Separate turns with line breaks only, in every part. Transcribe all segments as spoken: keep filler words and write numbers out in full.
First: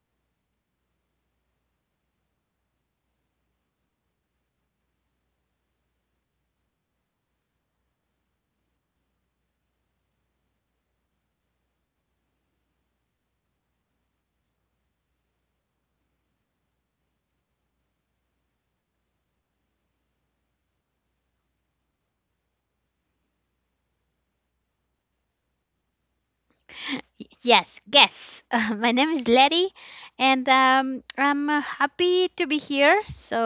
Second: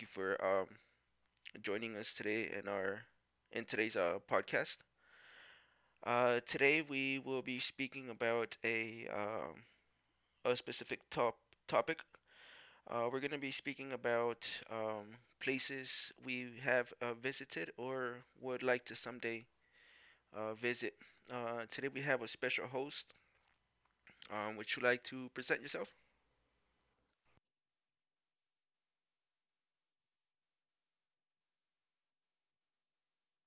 you for um, joining us today in our in today's uh, podcast. Uh, today we will be speaking about a um, a specific top topic. Uh, we're going to be speaking about um, places we have uh, visited or would like to someday uh, visit. Uh, today we have a special host. Um, would you like to present yourself?
Y- Yes, guess. Uh, my name is Letty, and um, I'm uh, happy to be here. So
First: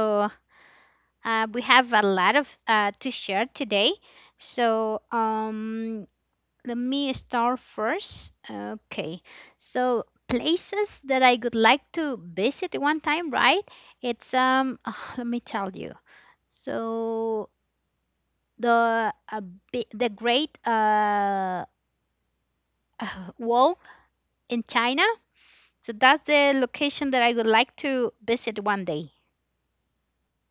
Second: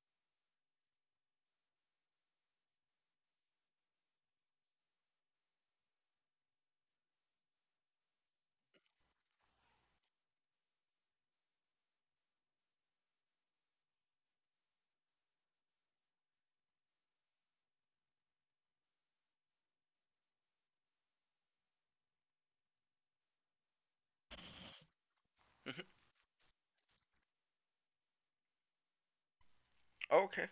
uh, we have a lot of uh, to share today. So um, Let me start first. Okay, so places that I would like to visit one time, right? It's um, let me tell you. So the uh, bi- the Great uh, Wall in China.
Mhm.
So that's the location that I would like to visit one day.
Okay.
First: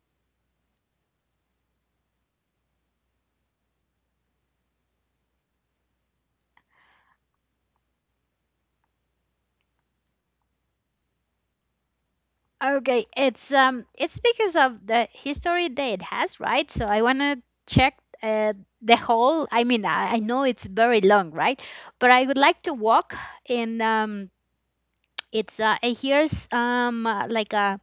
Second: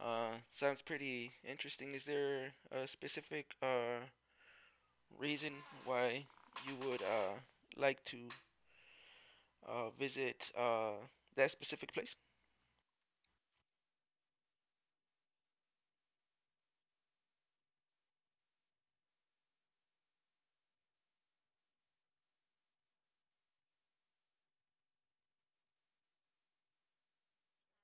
Uh, sounds pretty interesting. Is there a specific uh, reason why you would uh, like to uh, visit uh, that specific place?
Okay, it's um it's because of the history that it has, right? So I want to check uh, the whole. I mean, I, I know it's very long, right? But I would like to walk in um it's uh, I hears um uh, like uh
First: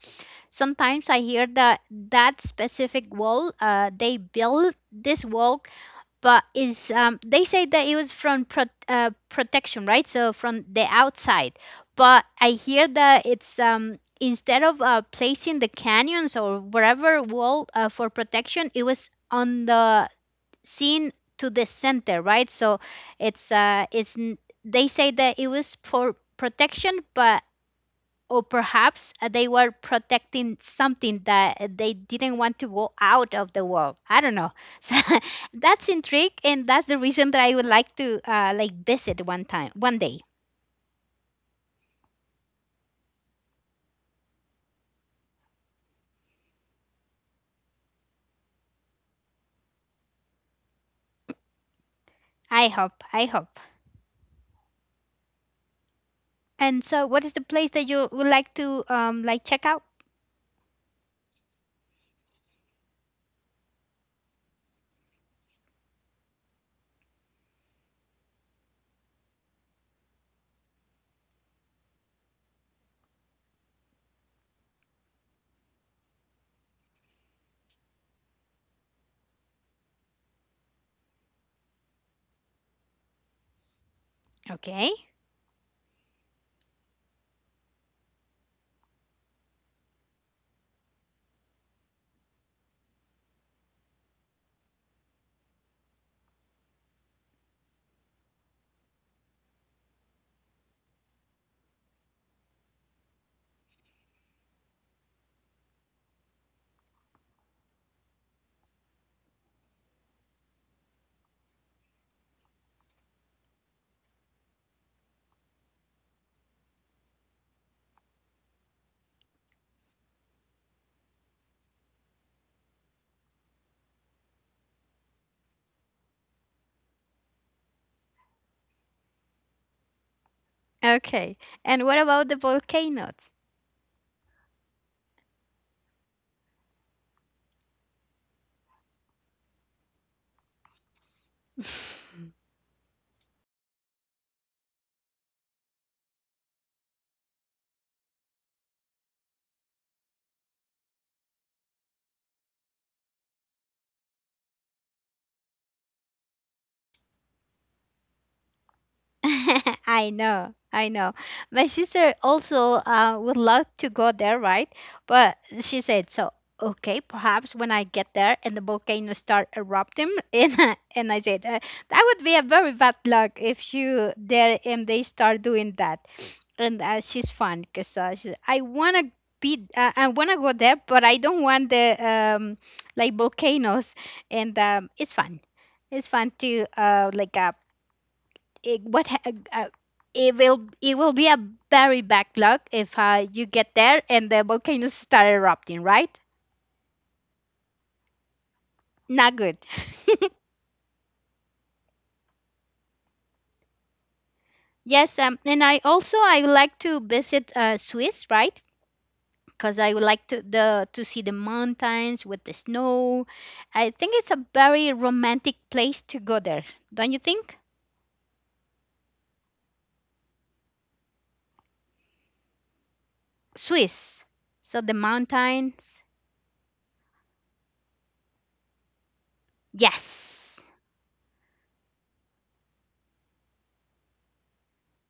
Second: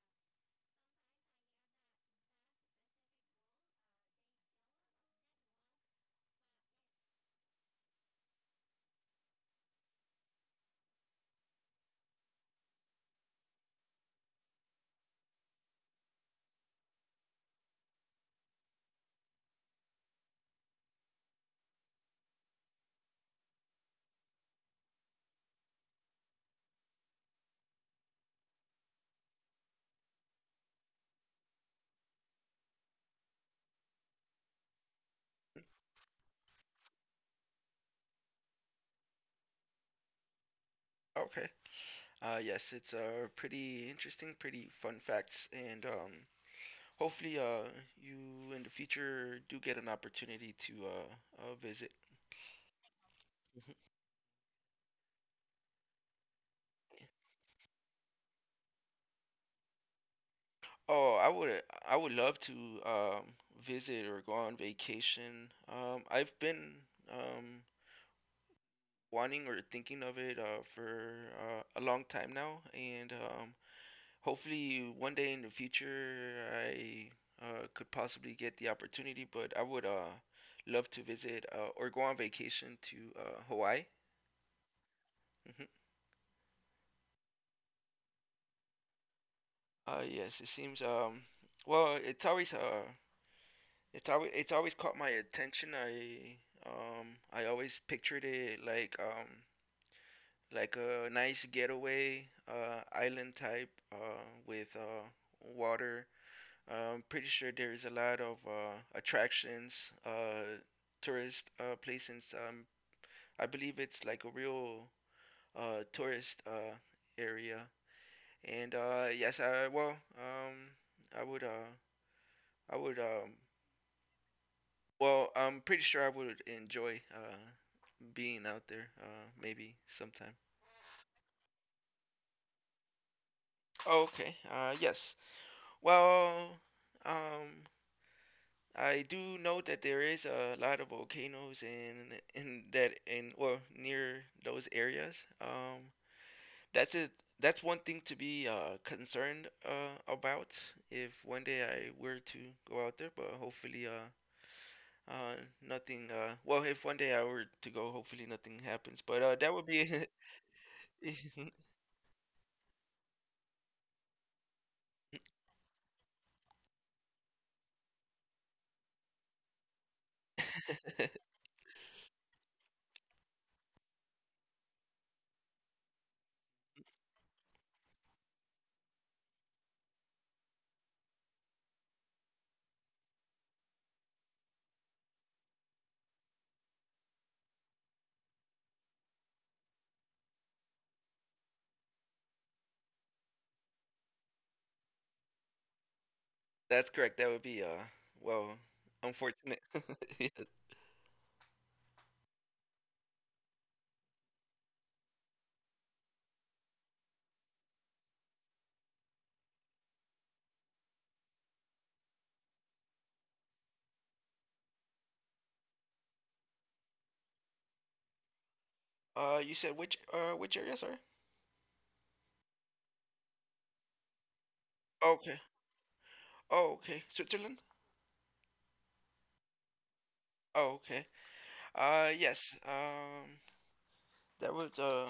sometimes I hear that that specific wall uh they built this wall but is um, they say that it was from pro- uh, protection, right? So from the outside, but I hear that it's um, instead of uh, placing the canyons or wherever wall uh, for protection, it was on the scene to the center, right? So it's uh it's n- they say that it was for protection, but or perhaps uh, they were protecting something that they didn't want to go out of the world, I don't know. So that's intrigue, and that's the reason that I would like to uh, like visit one time one day.
Okay. Uh, yes, it's uh, pretty interesting, pretty fun facts, and um, hopefully uh, you in the future do get an opportunity to uh, uh, visit.
I hope, I hope. And so what is the place that you would like to um like check out?
Oh, I would I would love to um, visit or go on vacation. Um, I've been um, wanting or thinking of it uh, for uh, a long time now, and um, hopefully, one day in the future, I uh, could possibly get the opportunity, but I would uh, love to visit uh, or go on vacation to uh, Hawaii.
Okay.
Hmm. Uh, yes, it seems. Um, well, it's always uh, it's always it's always caught my attention. I um, I always pictured it like um, like a nice getaway uh, island type uh, with uh, water. I'm pretty sure there's a lot of uh, attractions, uh, tourist uh, places. Um, I believe it's like a real uh, tourist uh, area. And uh, yes, I well, um, I would, uh, I would, um, well, I'm pretty sure I would enjoy uh, being out there, uh, maybe sometime.
Okay, and what about the volcanoes?
Okay. Uh, yes. Well, um, I do note that there is a lot of volcanoes in in that in or near those areas. Um, that's it. That's one thing to be uh, concerned uh, about if one day I were to go out there. But hopefully, uh, uh, nothing. Uh, well, if one day I were to go, hopefully nothing happens. But uh, that would be.
I know, I know. My sister also uh, would love to go there, right? But she said, so okay, perhaps when I get there and the volcano start erupting, and I- and I said uh, that would be a very bad luck if you there and they start doing that. And uh, she's fun because uh, she, I wanna be, uh, I wanna go there, but I don't want the um like volcanoes, and um, it's fun. It's fun to uh like uh it, what ha- uh, uh, it will it will be a very bad luck if uh, you get there and the volcanoes start erupting, right?
That's correct. That would be uh, well,
Not good.
unfortunate.
Yes, um, and I also I would like to visit uh, Swiss, right? Because I would like to the to see the mountains with the snow. I think it's a very romantic place to go there, don't you think?
Uh, you said which uh which area, sorry?
Swiss, so the
Okay.
mountains.
Oh, okay. Switzerland?
Yes,
Oh, okay. Uh, yes. Um, that would uh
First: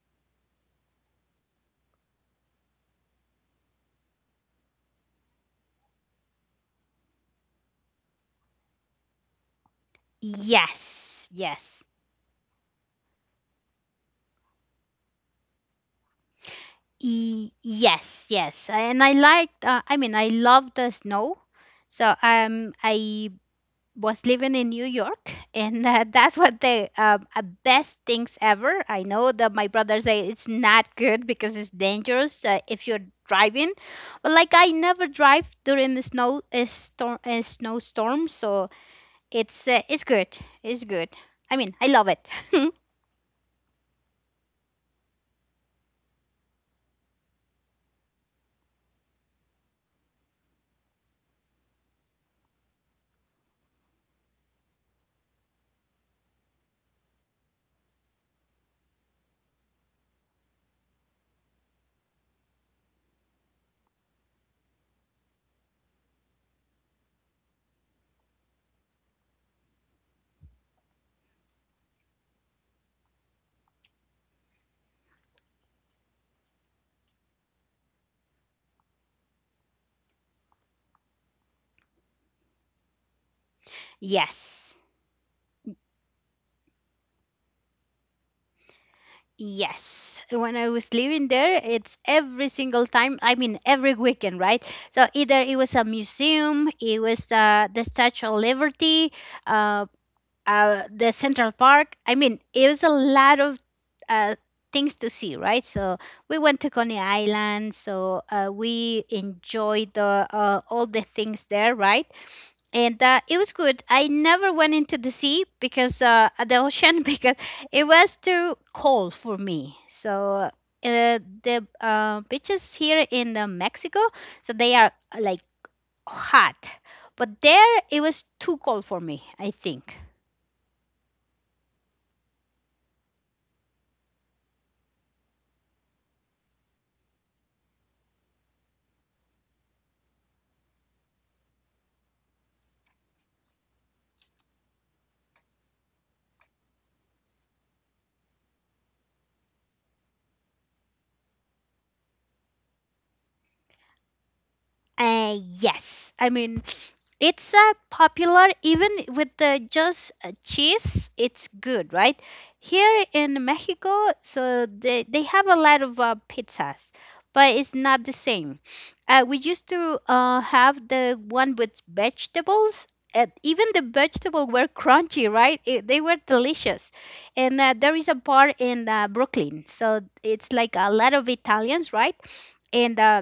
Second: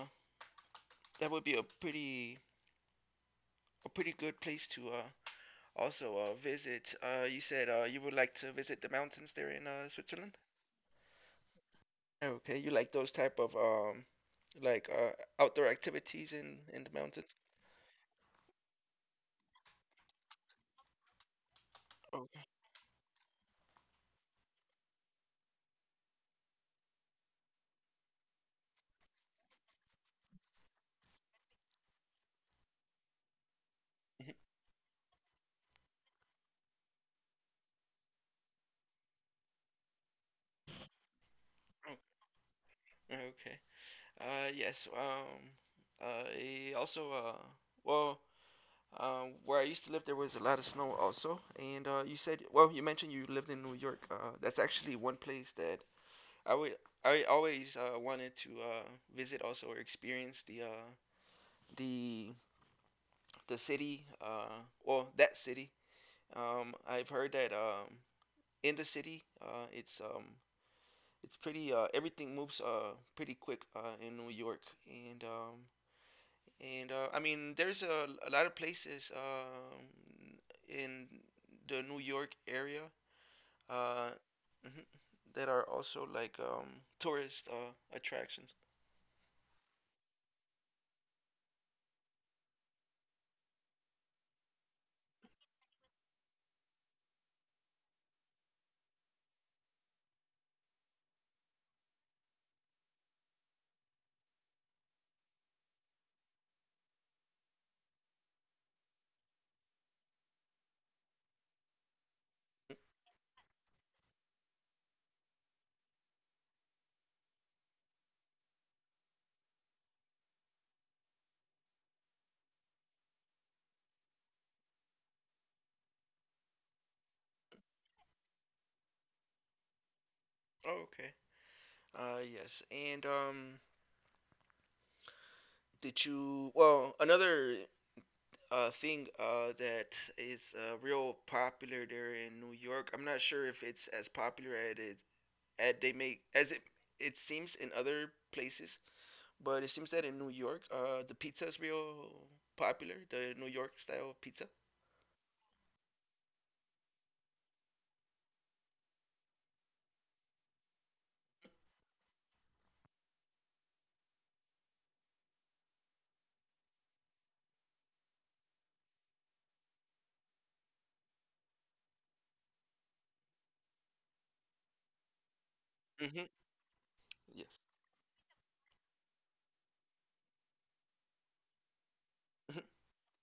that would be a pretty a pretty good place to uh also uh visit. Uh, you said uh you would like to visit the mountains there in uh Switzerland.
yes. Yes.
Okay, you like those type of um like uh outdoor activities in in the mountains.
Y- yes, yes. And I liked, uh, I mean, I love the snow. So
Okay.
um, I was living in New York, and uh, that's what the um, uh, best things ever. I know that my brother say it's not good because it's dangerous uh, if you're driving, but like I never drive during the snow a storm, a snowstorm, so it's uh, it's good, it's good. I mean, I
Mhm.
love it.
Oh, okay. Uh, yes. Um, I also uh well. Um, where I used to live, there was a lot of snow also. And uh, you said, well, you mentioned you lived in New York. Uh, that's actually one place that I would I always uh, wanted to uh, visit also or experience the uh, the the city, uh, well that city. Um, I've heard that um, in the city uh, it's um, it's pretty uh, everything moves uh, pretty quick uh, in New York, and um, and uh, I mean there's a, a lot of places um, in the New York area, uh,
Yes.
mhm, that are also like um, tourist uh, attractions.
Yes, when I was living there, it's every single time. I mean, every weekend, right? So either it was a museum, it was uh, the Statue of Liberty, uh, uh, the Central Park. I mean, it was a lot of uh, things to see, right? So we went to Coney Island, so uh, we enjoyed the, uh, all the things there, right? And uh, it was good. I never went into the sea because uh, the ocean because it was too cold for me. So uh, the uh, beaches here in uh, Mexico, so they are uh, like hot, but there it was too cold for me, I think.
Oh, okay. Uh, yes, and um, did you? Well, another uh thing uh that is uh real popular there in New York. I'm not sure if it's as popular at it at they make as it it seems in other places, but it seems that in New York, uh, the pizza is real popular. The New York style pizza.
Uh, yes, I mean it's a popular even with the just uh, cheese, it's good, right? Here in Mexico, so they, they have a lot of uh, pizzas, but it's not the same. Uh, we used to uh, have the one with vegetables, and even the vegetables were crunchy, right? It, they were
Mm-hmm.
delicious.
Yes.
And uh, there is a bar in uh, Brooklyn, so it's like a lot of Italians, right?
Mm-hmm.
And uh,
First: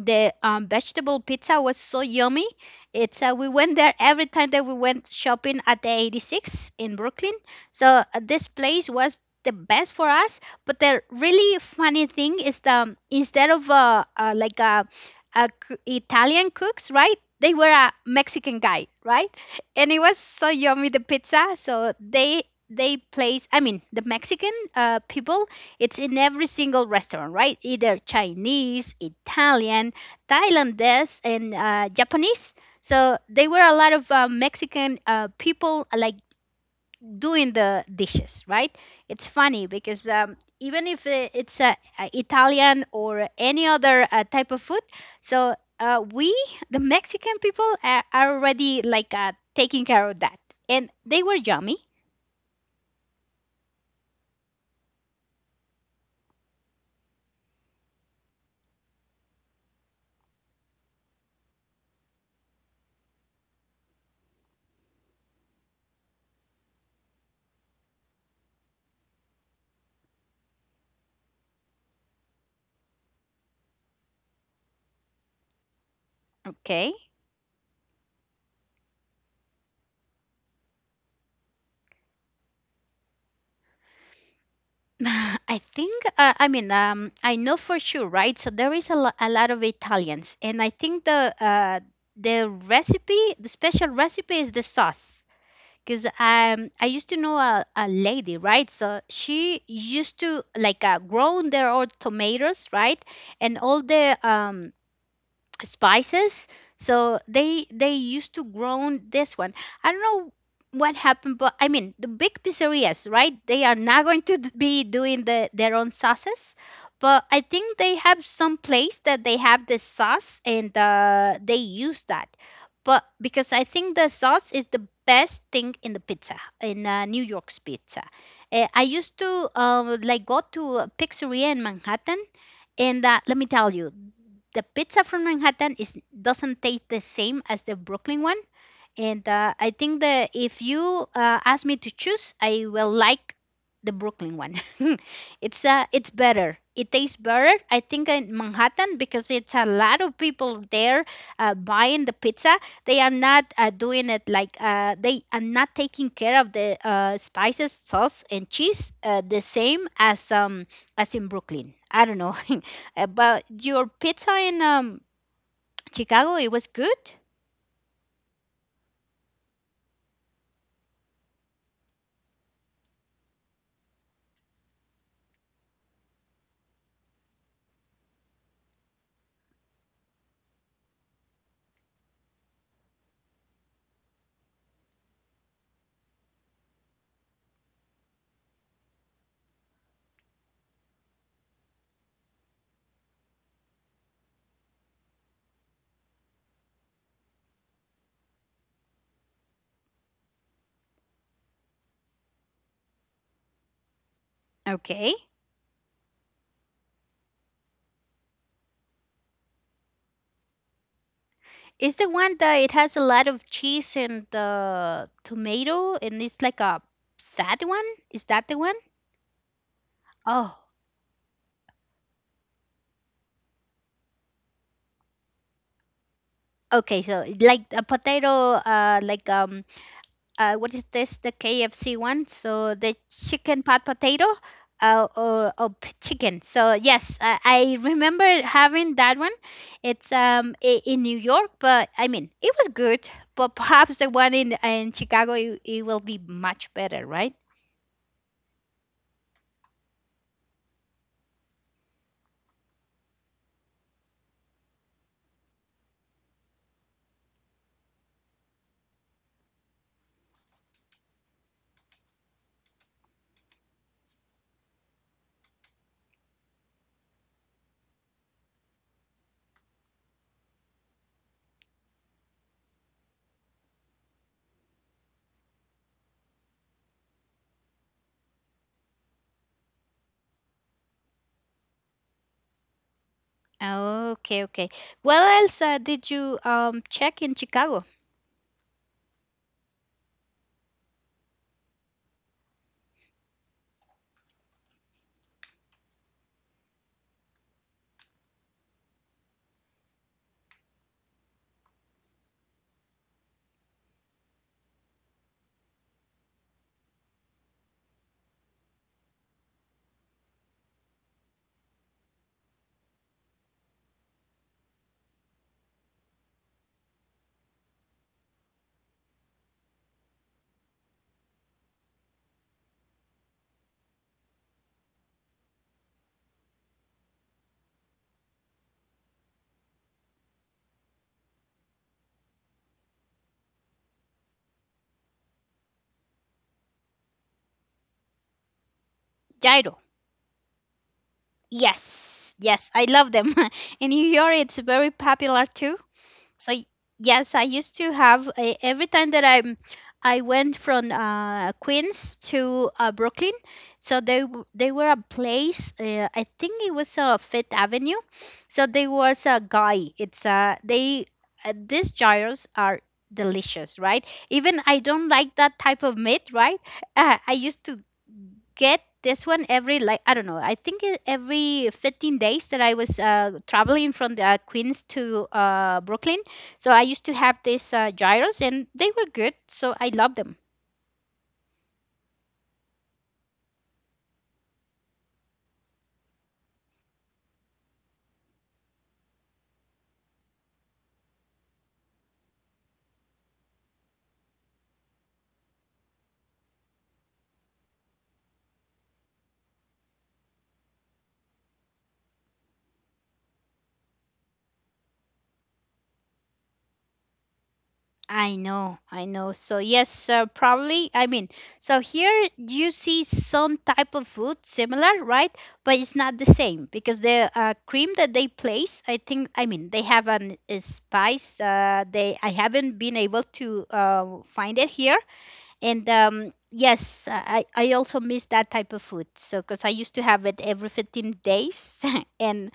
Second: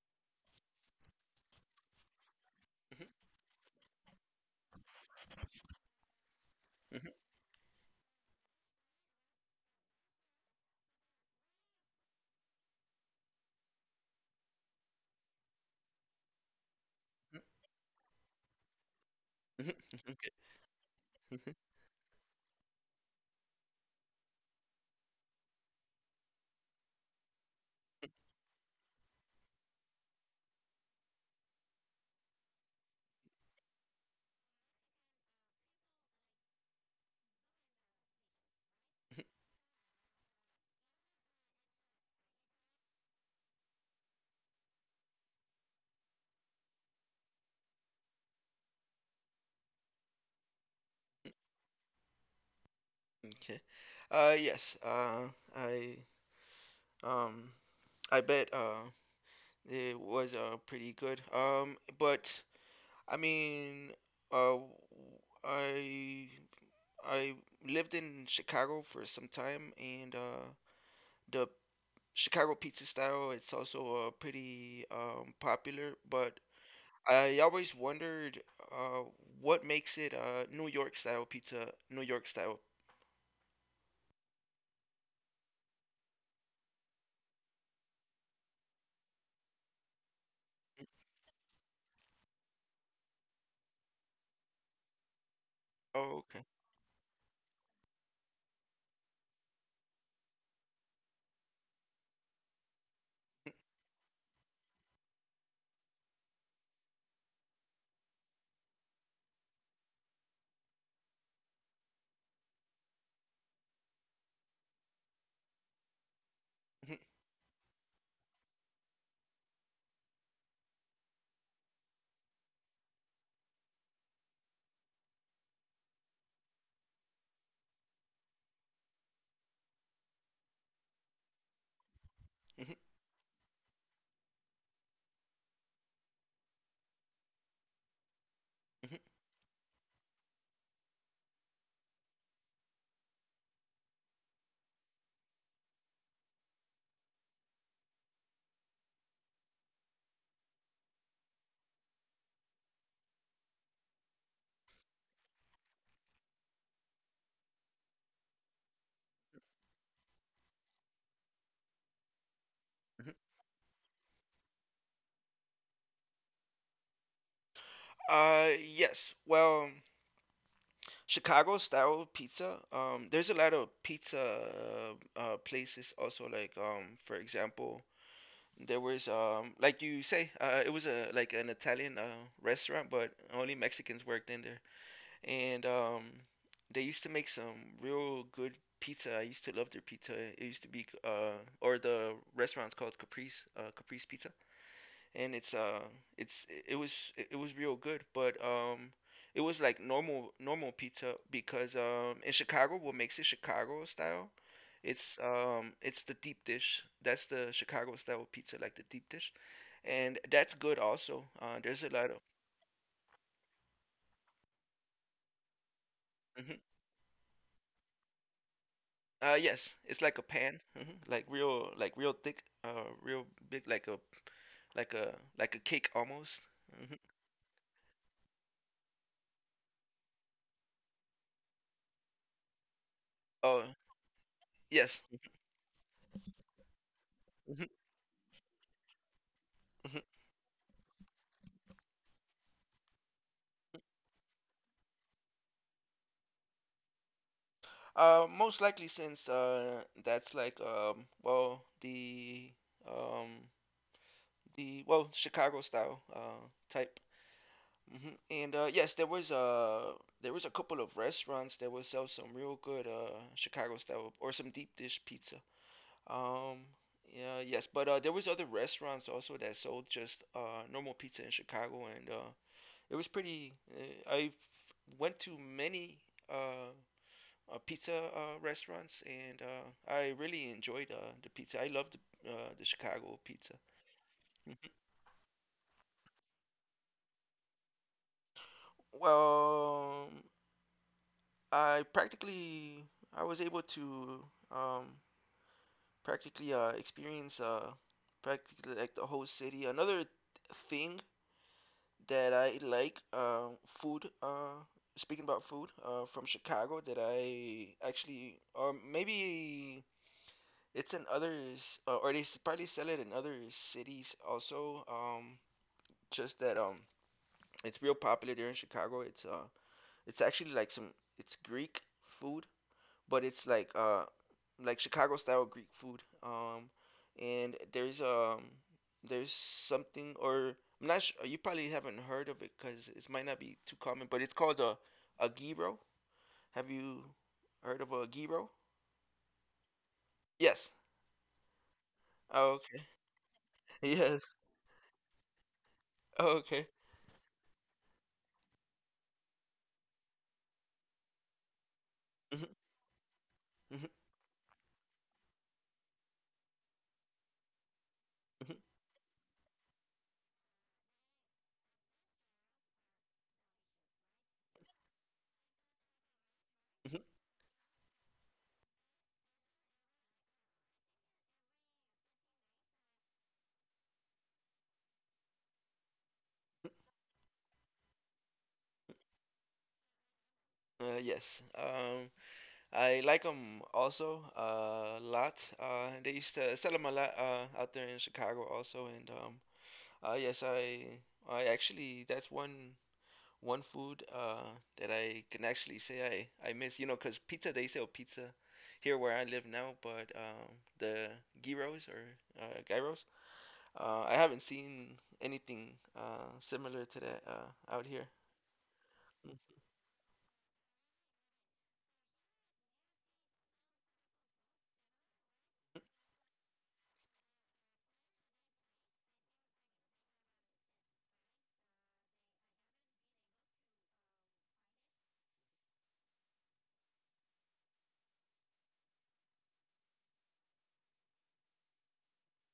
the um, vegetable pizza was so yummy. It's uh, we went there every time that we went shopping at the eighty-six in
Mm-hmm.
Brooklyn. So uh, this place was the best for us. But the really funny thing is the um, instead of uh, uh, like a, a c- Italian cooks, right? They were a Mexican guy, right?
Hmm.
And it was
Okay.
so yummy the pizza. So they they place, I mean the Mexican uh, people, it's in every single restaurant, right? Either Chinese, Italian, Thailandese, and uh, Japanese. So there were a lot of uh, Mexican uh, people uh, like doing the dishes, right? It's funny because um, even if uh, it's uh, uh, Italian or any other uh, type of food, so uh, we, the Mexican people, uh, are already like uh, taking care of that, and they were yummy.
Okay. Uh yes. Uh I um I bet uh it was uh pretty good. Um, but I mean, uh, I I lived in Chicago for some time, and uh, the Chicago pizza style it's also uh, pretty um, popular. But
Okay.
I always wondered uh, what makes it uh, New York style pizza, New York style.
I think, uh, I mean, um, I know for sure, right? So there is a, lo- a lot of Italians, and I think the uh, the recipe, the special recipe is the sauce. Because
Oh, okay.
um, I used to know a, a lady, right? So she used to like uh, grown their own tomatoes, right? And all the um, spices, so they they used to grow this one. I don't know what happened, but I mean the big pizzerias, right? They are not going to d- be doing the, their own sauces,
Mhm,
but I think they have some place that they have the sauce, and uh, they use that. But because I think the sauce is the best thing in the pizza, in uh, New York's pizza. Eh, I used to um, like go to a pizzeria in Manhattan,
mhm,
and uh, let me tell you, the pizza from Manhattan is doesn't taste the same as the Brooklyn one.
mhm,
And uh, I think that if you uh, ask me to choose, I will like the Brooklyn one. it's uh, it's better. It tastes better. I think in Manhattan because it's a lot of people there uh, buying the pizza. They are not uh, doing it like uh, they are not taking care of the uh, spices, sauce, and cheese uh, the same as um as in Brooklyn. I don't know. Uh,
mhm.
but your pizza in um, Chicago, it was good.
Uh, yes. Well. Chicago style pizza. Um, there's a lot of pizza uh, uh, places also. Like um, for example, there was um, like you say, uh, it was a like an Italian uh, restaurant, but only Mexicans worked in there. And um, they used to make some real good pizza. I used to love their pizza. It used to be uh, or the restaurant's called Caprice uh, Caprice Pizza, and it's uh it's it was it was real good, but um it was like normal normal pizza. Because um in Chicago, what makes it Chicago style,
Okay.
it's um it's the deep dish. That's the Chicago style pizza, like the deep dish, and that's good also. Uh there's a
It's the
lot of
one that it has a lot of cheese and uh, tomato, and it's like
hmm.
a fat one. Is that the one?
Uh yes, it's like a pan,
Oh,
hmm, like real like real thick, uh real big, like a like a like a cake almost. Hmm.
okay. So like a potato, uh, like um, uh, what is this? The K F C one. So the chicken
Oh,
pot potato,
yes.
uh, or, or p- chicken. So yes, I, I remember having that one. It's um i- in New York, but I mean it was good. But perhaps the one in in Chicago, it, it will be much better, right?
Uh, most likely, since uh, that's like um, well the um, the well Chicago style uh, type. Hmm. And uh, yes, there was uh, there was a couple of restaurants that would sell some real good uh, Chicago style or some deep dish pizza. Um, yeah, yes, but uh, there was other restaurants also that sold just uh, normal pizza in Chicago, and uh, it was pretty. Uh, I went to many. Uh, uh, pizza uh, restaurants, and uh, I really enjoyed uh, the pizza. I loved the, uh, the Chicago pizza.
Oh, okay, okay. What else uh, did you um check in Chicago?
Well, I practically I was able to um, practically uh, experience uh, practically like the whole city. Another thing that I like uh, food. Uh, speaking about food uh, from Chicago, that I actually or maybe it's in others, uh, or they s- probably sell it in other cities also. Um, just that um, It's real popular there in Chicago. It's uh, it's actually like some it's Greek food, but it's like uh, like Chicago style Greek food. Um, and there's um, there's something or I'm not sure, you probably haven't heard of it because it might not be too common, but it's called a a gyro. Have you heard of a gyro?
Gyro.
Yes.
Yes,
Oh,
yes, I
okay.
love them. In New
Yes.
York, it's very popular too.
Oh,
So y-
okay.
yes, I used to have a, every time that I'm I went from uh, Queens to uh, Brooklyn.
Mhm,
So they w- they were a place. Uh, I think it was uh, Fifth Avenue.
mhm.
So there was a guy. It's uh they uh, These gyros are delicious, right? Even I don't like that type of meat, right?
Mhm.
Uh, I used to get this one every like I don't know. I think it- every fifteen days that I was uh, traveling from the, uh, Queens to uh, Brooklyn, so I used to have these uh, gyros, and they were good, so I love them.
Uh, yes. Um, I like them also uh, a lot. Uh, they used to sell them a lot uh, out there in Chicago also. And um, uh, yes, I I actually, that's one one food uh, that I can actually say I, I miss. You know, cause pizza, they sell pizza here where I live now, but um, the gyros or uh, gyros, uh, I haven't seen anything uh, similar to that uh, out here.
I know, I know.
Mm.
So yes, uh, probably. I mean, so here you see some type of food similar, right? But it's not the same because the uh, cream that they place, I think, I mean, they have an a spice. Uh, they I haven't been able to uh, find it here. And um yes, i i also miss that type of food, so because I used to have it every fifteen days and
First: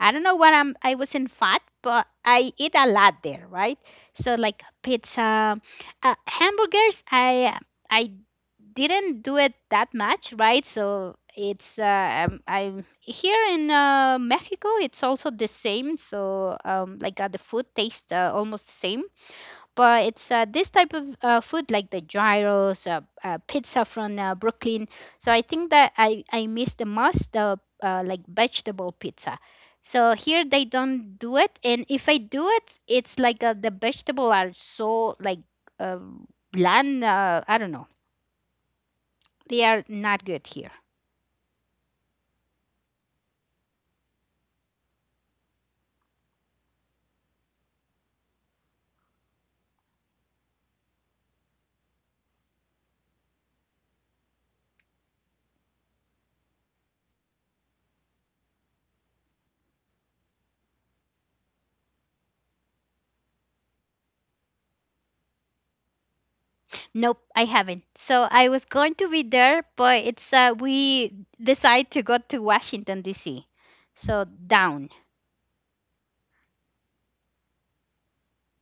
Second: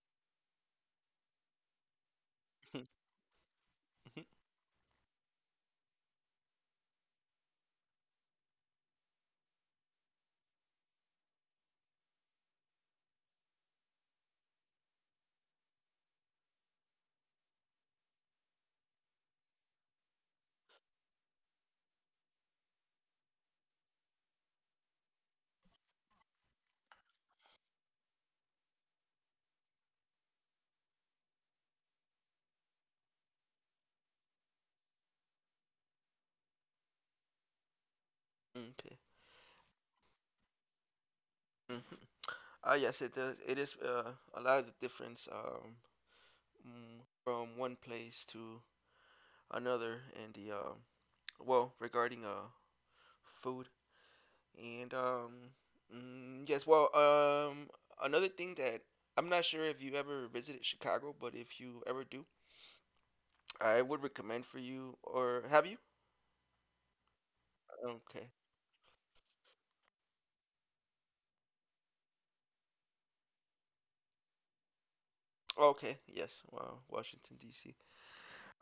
I don't know when i'm I wasn't fat, but I eat a lot there, right?
Mhm,
So like pizza, uh, hamburgers, i i didn't do it that much, right? So it's uh, um, I'm here in uh, Mexico, it's also the same, so um like uh, the food tastes uh, almost the same. But it's uh, this type of uh, food, like the gyros, uh, uh, pizza from uh, Brooklyn. So I think that I, I miss the most the uh, like vegetable pizza. So here they don't do it, and if I do it, it's like uh, the vegetable are so like uh, bland. Uh, I don't know.
mhm.
They are not good here.
Okay. Uh, yes, it is. It is uh, a lot of the difference, um, mm, from one place to another, and the um well, regarding uh food, and um mm, yes, well, um another thing that I'm not sure if you ever visited Chicago, but if you ever do, I would recommend for you, or have you?
Nope, I haven't. So
Okay.
I was going to be there, but it's uh, we decide to go to Washington D C. So down
Okay, yes, wow, Washington D C.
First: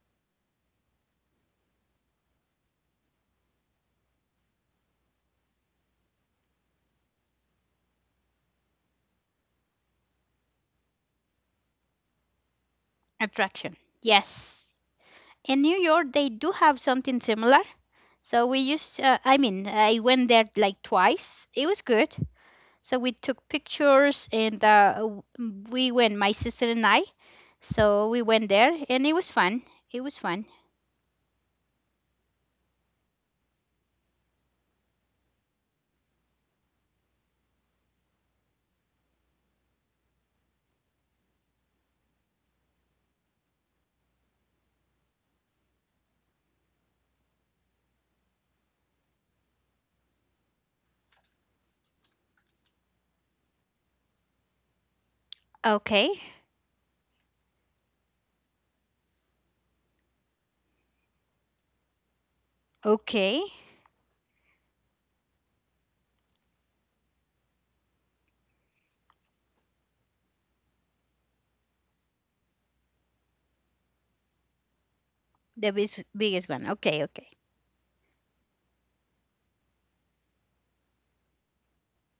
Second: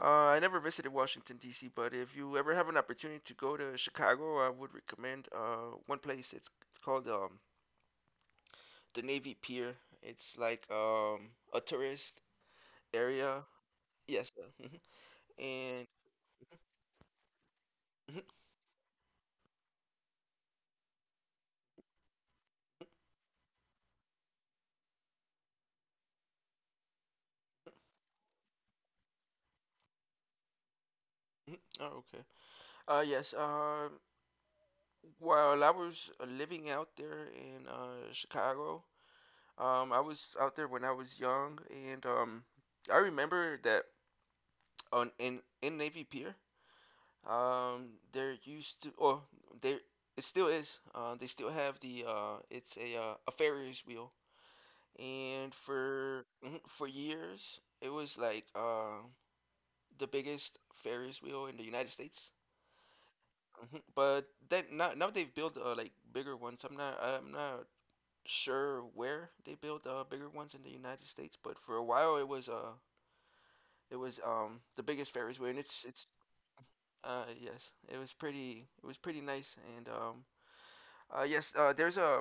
Uh, I never visited Washington D C, but if you ever have an opportunity to go to Chicago, I would recommend uh one place. It's it's called um the Navy Pier. It's like um a tourist area.
attraction.
Yes. uh,
Yes.
mhm.
In New
And
York they do have something similar.
mhm,
So we used, uh, I mean, I went there like twice. It was good. So we took pictures and uh, w- we went, my sister and I. So we went there and it was fun. It was fun.
mhm. Oh, okay. Uh, yes. Um, while I was uh, living out there in uh Chicago, um, I was out there when I was young, and um, I remember that on in in Navy Pier. Um, there used to, or there It still is. Uh, they still have the uh, it's a uh, a Ferris wheel, and
Okay.
for mhm, for years it was like uh, the biggest Ferris wheel in the United States.
Okay.
Hmm. But then now now they've built uh, like bigger ones. I'm not I'm not sure where they built uh, bigger ones in the United States, but for a while it was uh it was um the biggest Ferris wheel, and
The
it's
bis-
it's
biggest one. Okay.
uh
Okay.
yes, it was pretty, it was pretty nice, and um Uh, yes, uh, there's a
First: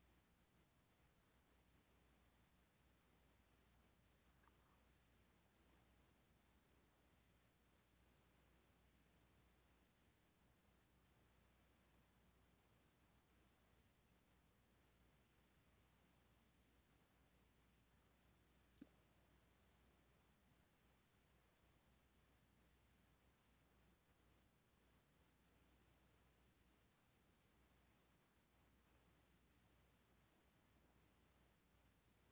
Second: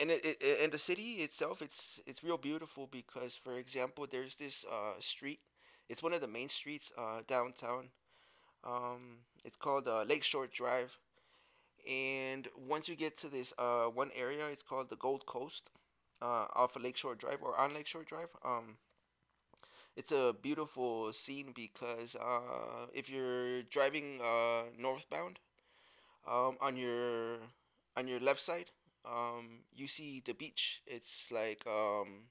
and it, it and the city itself, it's it's real beautiful because, for example, there's this uh, street. It's one of the main streets uh, downtown. Um, it's called uh, Lakeshore Drive, and once you get to this uh, one area, it's called the Gold Coast, uh, off of Lakeshore Drive, or on Lakeshore Drive. Um, it's a beautiful scene because uh, if you're driving uh, northbound. Um, on your on your left side, um, you see the beach. It's like um,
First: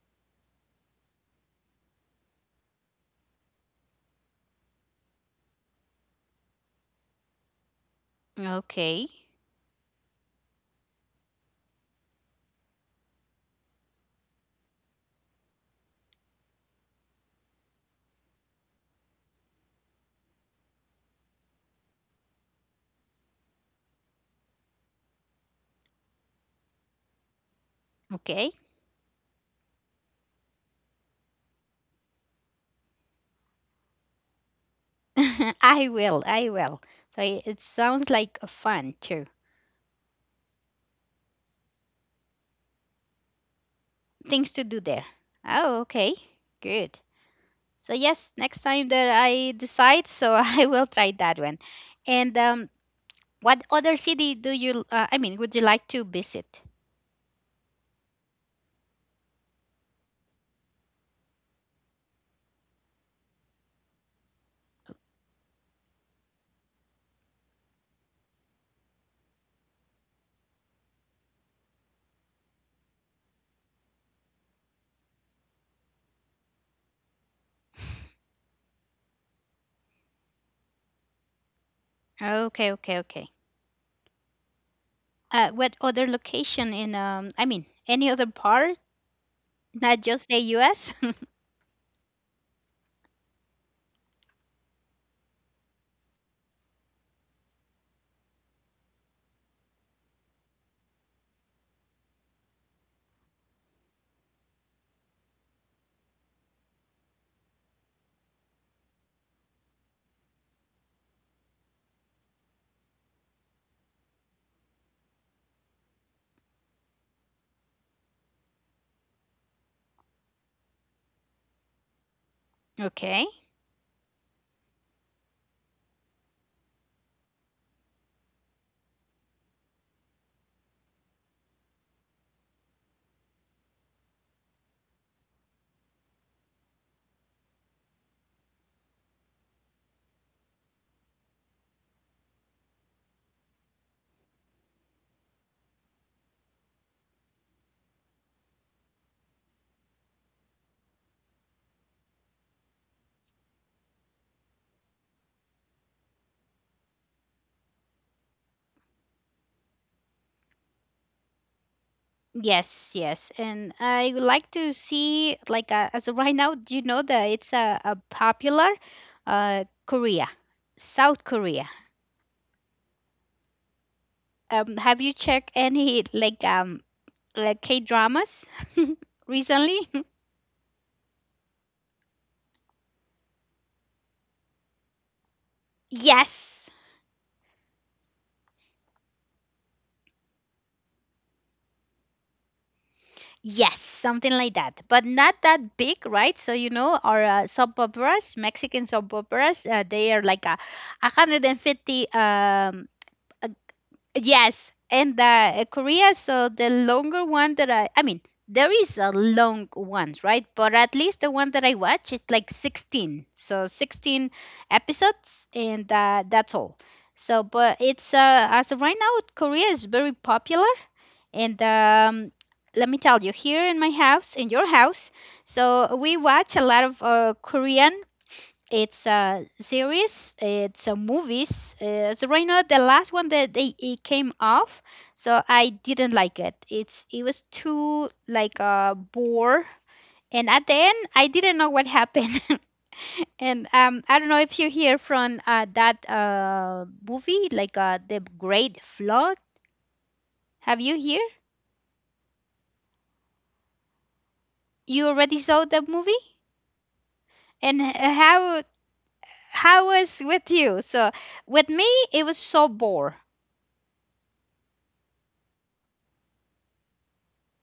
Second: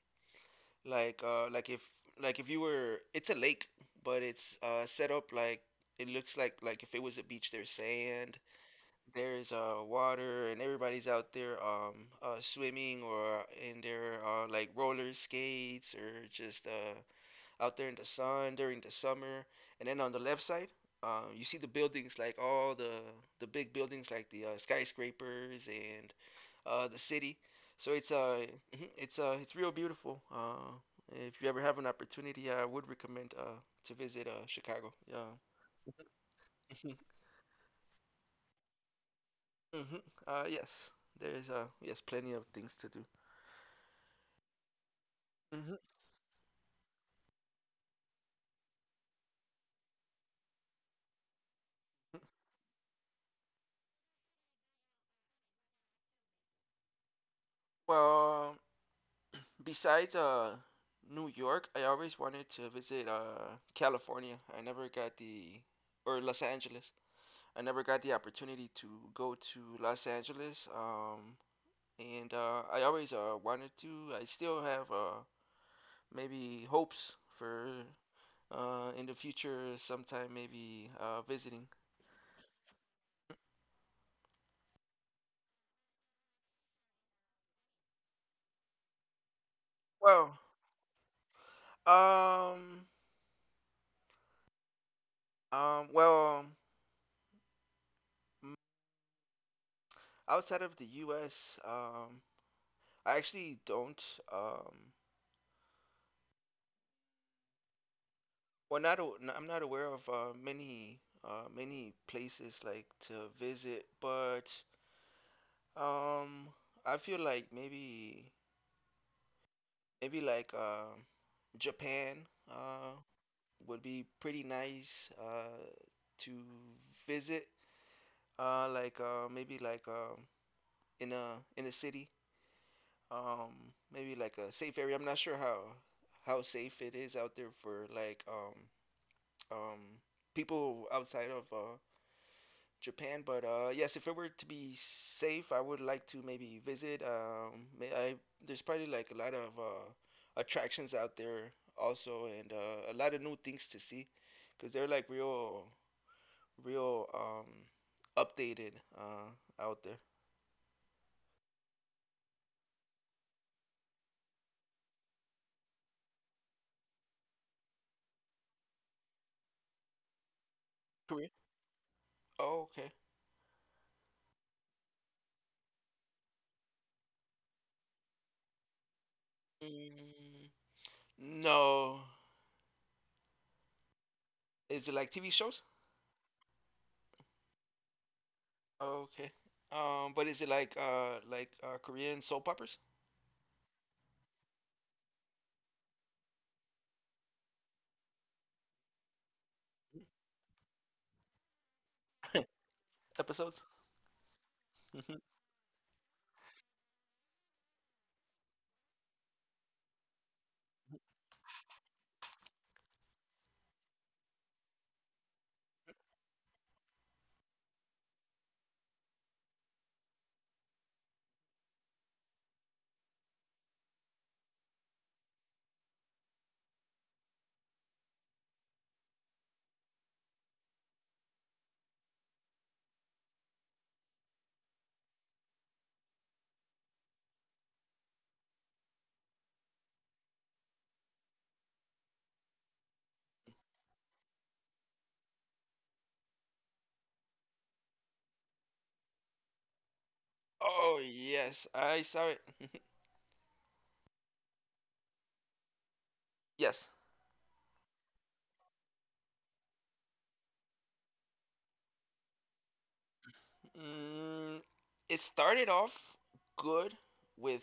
like uh, like if like if you were, it's a lake, but it's uh, set up like it looks like like if it was a beach. There's sand,
Okay.
there's uh, water, and everybody's out there um, uh, swimming or in their uh, like roller skates, or just uh, out there in the sun during the summer. And then on the left side, um, you see the buildings, like all the the big buildings like the uh, skyscrapers and uh, the city. So it's uh
Okay.
mhm, it's uh it's real beautiful. Uh, if you ever have an opportunity, I would recommend uh to visit uh Chicago. Yeah.
I will. I will. So it it sounds like a fun too.
hmm Uh yes, there's uh yes plenty of things to do.
Things to do there.
hmm
Oh, okay. Good. So yes, next time that I decide, so I will try that one. And um, What other city do you? Uh, I mean, would you like to visit?
Well, besides uh, New York, I always wanted to visit uh, California. I never got the, or Los Angeles. I never got the opportunity to go to Los Angeles. Um, and uh, I always uh, wanted to. I still have uh, maybe hopes for uh, in the future sometime maybe uh, visiting.
Okay, okay, okay. Uh, what other location in? Um, I mean, any other part, not just
Well,
the U S
um, um, well, um, outside of the U S, um, I actually don't. Um, Well, not a, n- I'm not aware of uh, many uh, many places like to visit, but um, I feel like maybe maybe like um Japan uh,
Okay.
would be pretty nice uh, to visit. Uh, like uh, maybe like um, in a in a city, um, maybe like a safe area. I'm not sure how how safe it is out there for like um, um, people outside of uh, Japan. But uh, yes, if it were to be safe, I would like to maybe visit. Um, may I, there's probably like a lot of uh, attractions out there also, and uh, a lot of new things to see, because they're like real, real um, updated uh, out there.
Yes, yes, and I would like to see like uh, as of right now, do you know that it's a, a popular uh Korea, South
Korea.
Korea.
Oh, okay.
Um, have you checked any like um like K dramas recently?
Mm, no, is it like T V shows?
Yes.
Oh, okay. Um, but is it like uh like uh Korean soap operas
Yes, something like that, but not that big, right? So you know, our uh, soap operas, Mexican soap operas, uh, they are like a one hundred fifty um.
episodes?
Yes, and the uh, Korea, so the longer one that I, I mean, there is a long ones, right? But at least the one that I watch is like sixteen. So sixteen episodes and uh, that's all. So, but it's, uh, as of right now, Korea is very popular. And um, let me tell you, here in my house, in your house, so we watch a lot of uh, Korean it's a series. It's a movies. Uh, so right now, the last one that they it came off, so I didn't like it. It's it was too like uh, bore, and at the end, I didn't know what happened. And um, I don't know if you hear from uh, that uh movie, like uh, the Great Flood. Have you
Oh
hear?
yes, I saw it.
You already saw the movie,
Yes.
and uh, how how was with you? So with me, it was so bore.
Mm, it started off good with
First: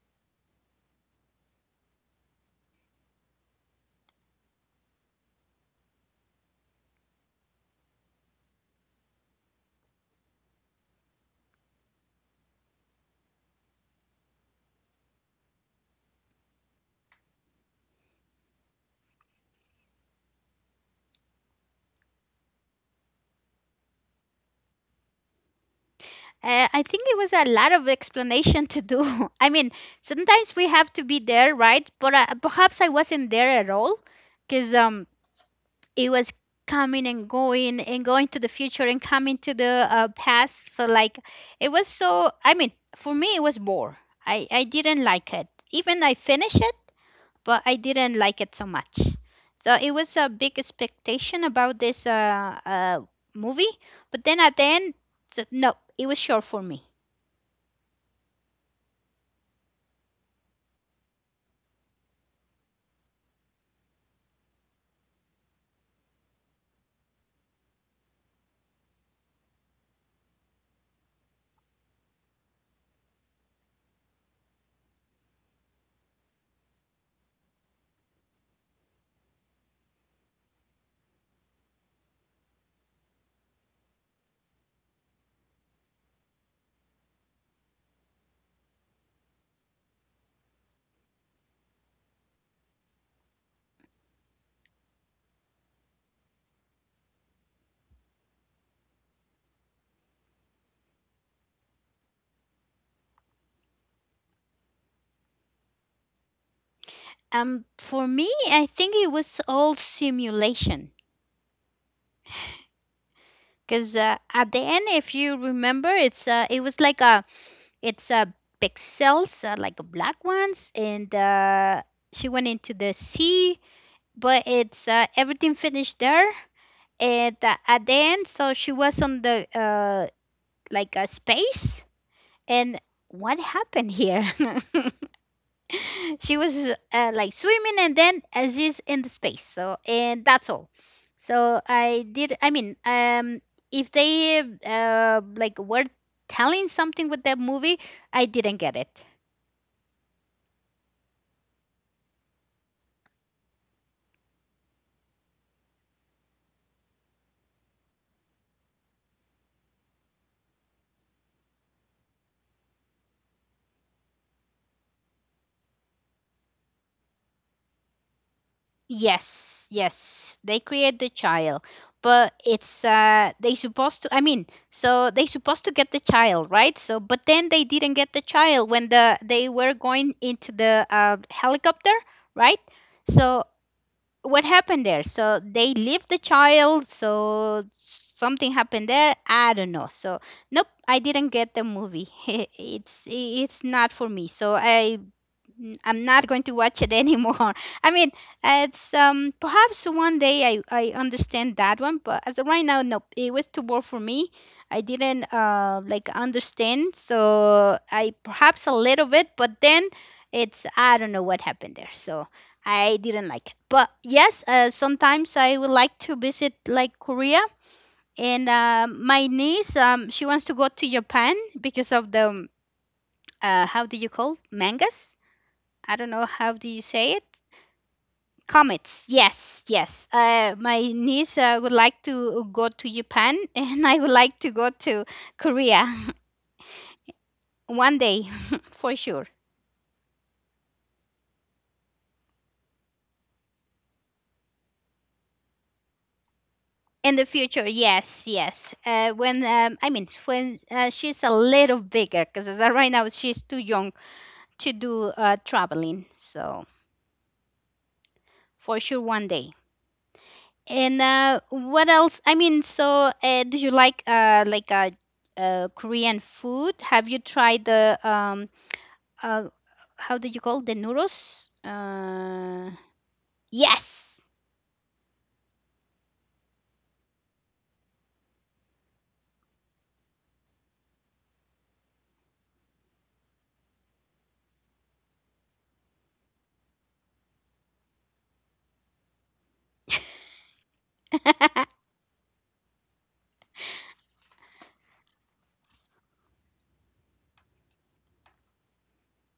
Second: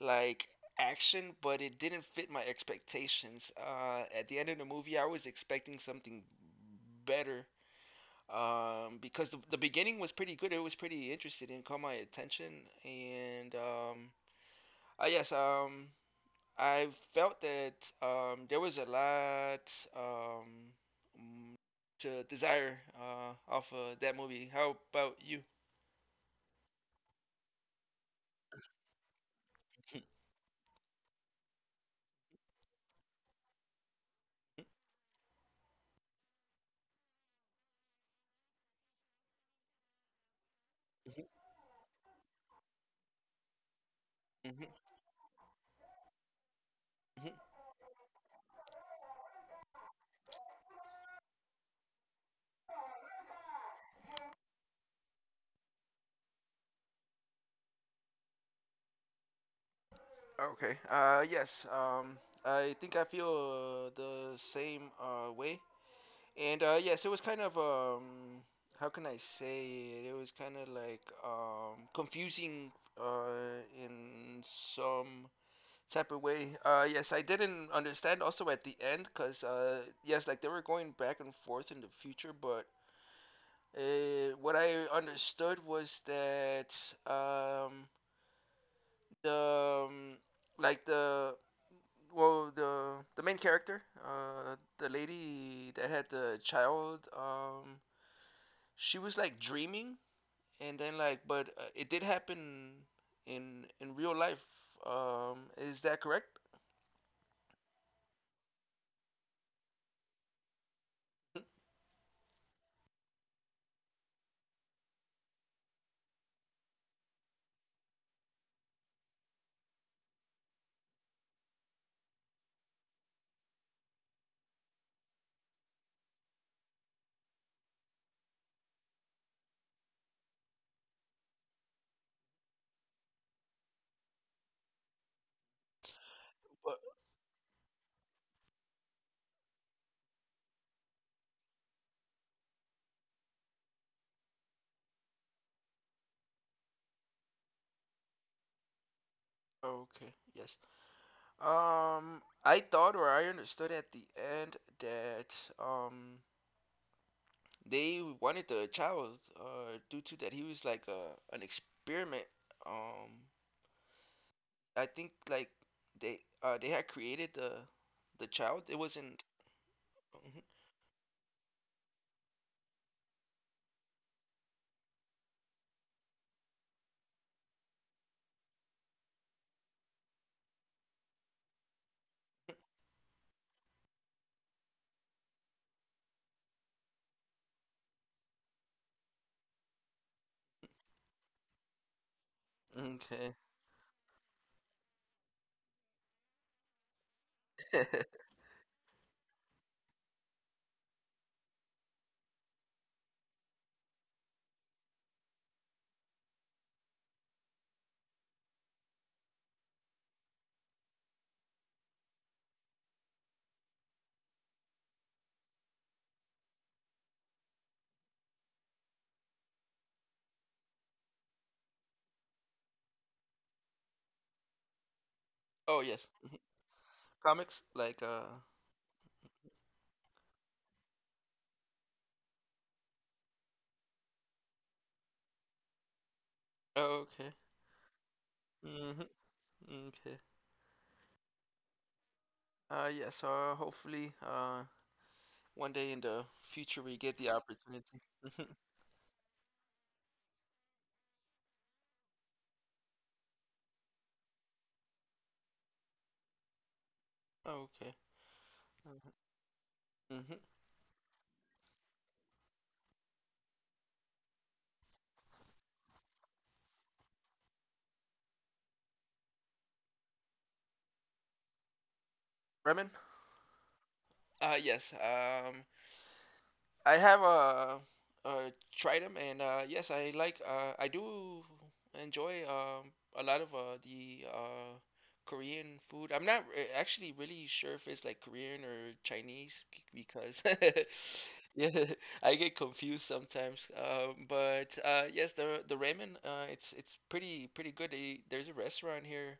like action, but it didn't fit my expectations. Uh, at the end of the movie, I was expecting something better um, because the, the beginning was pretty good. It was pretty interesting and caught my attention. And um, uh, yes, um, I felt that um, there was a lot um, mm, to desire uh, off of that movie. How about you?
Uh, I think it was a lot of explanation to do. I mean, sometimes we have to be there, right? But uh, perhaps I wasn't there at all because um, it was coming and going and going to the future and coming to the uh, past. So, like, it was so, I mean, for me, it was bore. I, I didn't like it. Even I finished it,
Mhm.
but I didn't like it so much. So, it was a big expectation about this uh, uh, movie. But then at the end, th- no, it was short for me.
Okay. Uh, yes. Um, I think I feel uh, the same uh, way. And uh, yes, it was kind of um, how can I say it? It was kind of like um, confusing uh, in some type of way. Uh, yes, I didn't understand also at the end because uh, yes, like they were going back and forth in the future, but uh, what I understood was that um, the um, like the well the the main character, uh, the lady that had the child, um, she was like dreaming, and then like, but uh, it did happen in in real life. Um, is that correct?
Um, for me, I think it was all simulation. Because uh, at the end, if you remember, it's uh, it was like a it's uh, pixels, uh, like black ones, and uh, she went into the sea. But it's uh, everything finished there, and uh, at the end, so she was on the uh, like a space. And what happened here? She was
But
uh, like swimming and then Aziz in the space. So and that's all. So I did. I mean, um, if they uh, like were telling something with that movie, I didn't get it.
Okay, yes. Um, I thought or I understood at the end that um they wanted the child uh due to that he was like a an experiment um I think like they uh they had created the the child. It wasn't
Yes, yes, they create the child, but it's uh they supposed to. I mean, so they supposed to get the child, right? So, but then they didn't get the child when the they were going into the uh, helicopter, right? So what happened there? So they leave the child. So something happened there. I don't know. So nope, I didn't get the movie.
Mhm.
it's
Okay.
it's not for me. So I n- I'm not going to watch it anymore. I mean, it's um perhaps one day I I understand that one, but as of right now, nope, it was too bored for me. I didn't uh like understand, so I perhaps a little bit, but then it's I don't know what happened there, so I didn't like it. But yes, uh, sometimes I would like to visit like Korea, and um my niece um she wants to go to Japan because of the um, uh how do you call mangas?
Oh
I
yes,
don't know how do you say it?
comics like uh
Comets. Yes, yes. Uh, my niece uh, would like to go to Japan, and I would like to go to Korea
oh, okay.
one day for
hmm
sure.
Okay. Uh yes. Uh hopefully uh one day in the future we
In
get
the
the
future,
opportunity.
yes,
Mhm.
yes. Uh, when um, I mean, when uh, she's a little bigger, because right now she's too young to do uh, traveling. So
Okay.
for sure,
hmm
one day.
hmm
And uh, what else? I mean, so uh, do you like uh like uh, uh Korean food? Have you tried the um uh how do you call the noodles? Uh
Bremen.
yes.
Uh yes. Um I have uh, uh, tried them, and uh, yes, I like. Uh, I do enjoy um, a lot of uh, the uh, Korean food. I'm not re- actually really sure if it's like Korean or Chinese c- because yeah, I get confused sometimes. Um, but uh, yes, the the ramen. Uh, it's it's pretty pretty good. They, there's a restaurant here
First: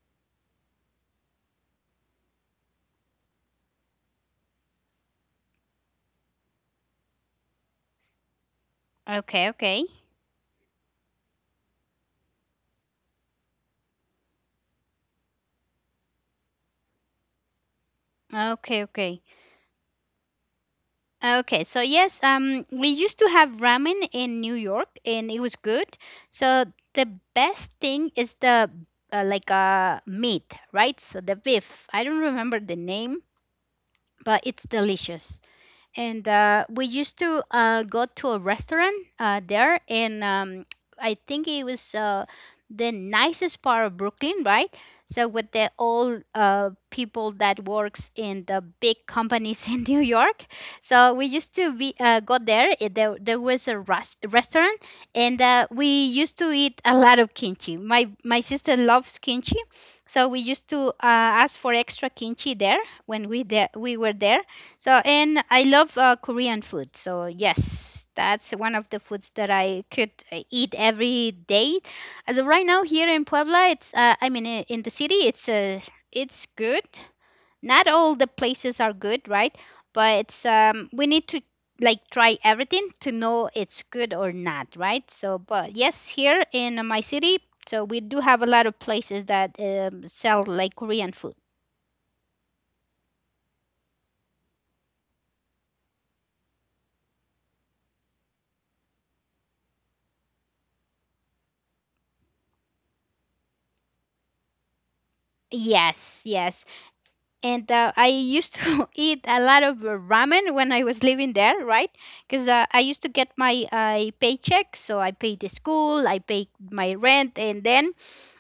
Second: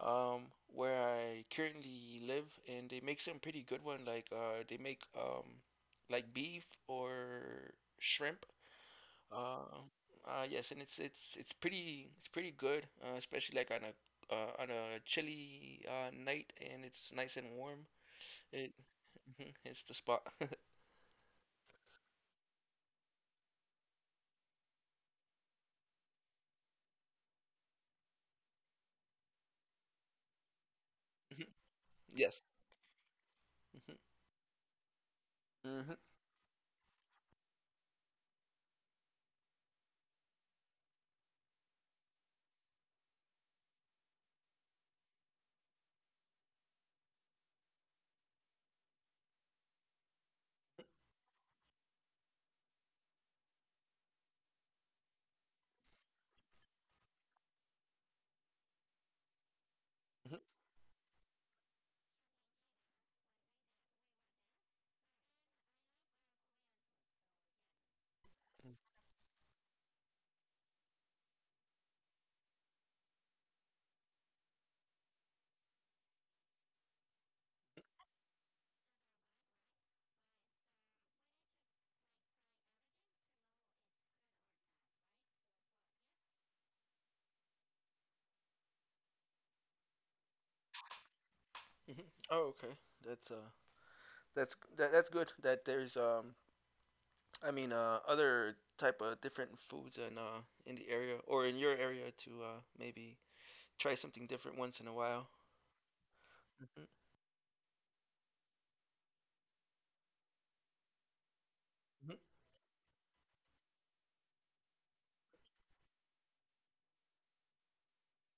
um, where I currently live, and they make some pretty good one. Like uh, they make um, like beef or shrimp.
Okay,
Uh,
okay.
uh, yes, and it's it's it's pretty it's pretty good, uh, especially like on a uh, on a chilly uh, night, and it's nice and warm. It
Okay, okay.
mhm, it's the spot.
Okay, so yes, um we used to have ramen in New York and it was good. So the best thing is the uh, like uh meat, right? So the
Mhm.
beef. I don't
Yes.
remember the name, but it's delicious.
Mhm, mhm,
And uh, we used to uh, go to a restaurant uh, there and um, I think it was uh, the nicest part of Brooklyn, right? So with the old uh, people that works in the big companies in New York, so we used to be uh, go there It- there, there was a rest, restaurant and uh, we used to eat a lot of kimchi. My my sister loves kimchi, so we
mhm,
used to uh, ask for extra kimchi there when we there we were there. So, and I love uh, Korean food. So, yes, that's one of the foods that I could uh, eat every day. As of right now, here in Puebla, it's uh, I mean, i- in the city, it's uh, it's good. Not all the places are good, right? But it's um, we need to like try everything to know it's good or not, right? So, but yes, here in my city, so we do have a lot of places that um, sell like Korean food.
mhm. Oh, okay. That's uh that's that, that's good that there's um I mean, uh, other type of different foods in uh, in the area or in your area to uh, maybe try something different once in a while.
Yes, yes.
Mhm,
And uh, I used to eat a lot of uh, ramen when I was living there, right?
mhm,
Because uh, I used to get my uh, paycheck, so I paid the school, I paid my rent, and then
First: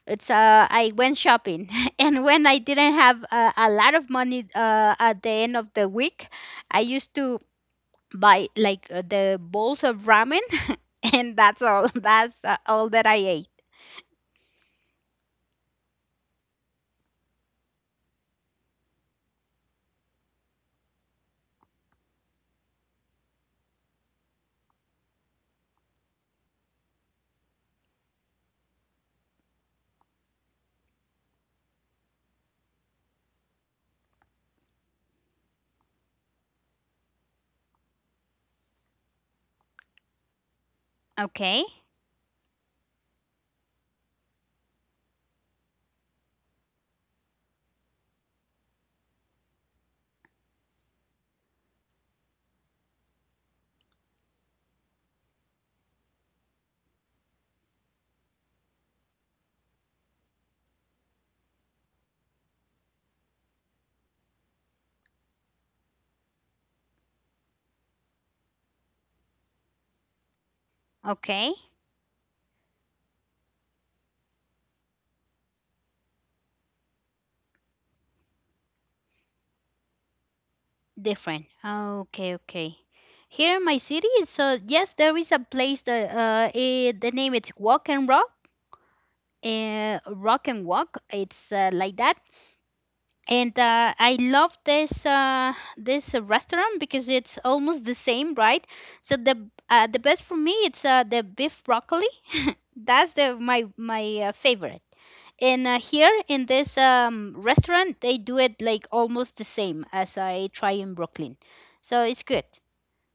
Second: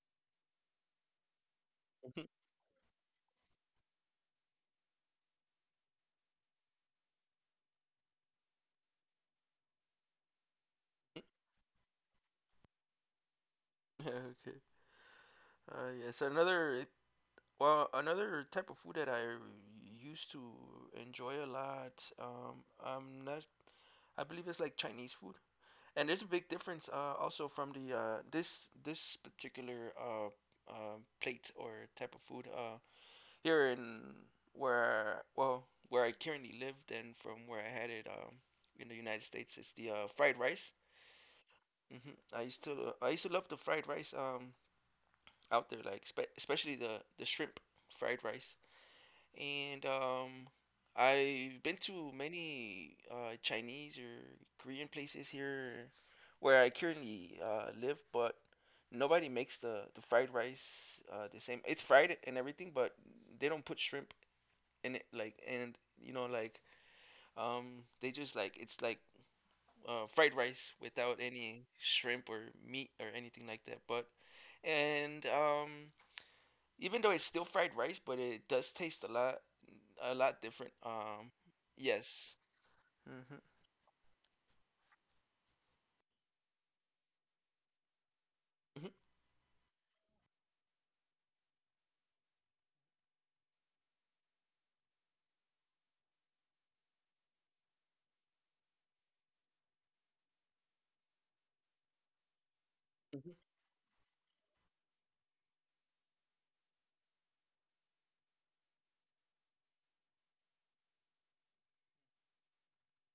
it's uh, I went shopping.
mhm.
And when I didn't have uh, a lot of money uh, at the end of the week, I used to buy like uh, the bowls of ramen, and that's all. That's uh, all that I ate.
Yeah, okay. Uh, yeah. So another well, another type of food that I used to enjoy a lot. Um, I'm not. I believe it's like Chinese food, and there's a big difference uh, also from the uh, this this particular uh, uh, plate or type of food. Uh, here in where well where I currently live and from where I had it um in the United States is the uh, fried rice.
Okay,
hmm I used to lo- I used to love the fried rice um out there like spe- especially the the shrimp fried rice and um I've been to many uh, Chinese or Korean places here where I currently uh, live but nobody makes the the fried rice uh, the same. It's fried and everything but they don't put shrimp and it, like and you know like um they just like it's like uh, fried rice without
okay.
any shrimp or meat or anything like that. But and um Even though it's still fried rice, but it does taste a lot a lot different. Um
Different. Okay,
yes.
okay.
Mm-hmm.
Here in my city, so yes, there is a place that uh, it, the name it's Walk and Rock, uh, Rock and Walk. It's uh, like that, and uh, I love this uh, this uh, restaurant because it's almost the same, right? So the uh, the best for me it's uh, the beef broccoli. That's
Mm-hmm.
the
hmm
my my uh, favorite. And uh, here in this um, restaurant, they do it like almost the same as I try in Brooklyn, so it's good.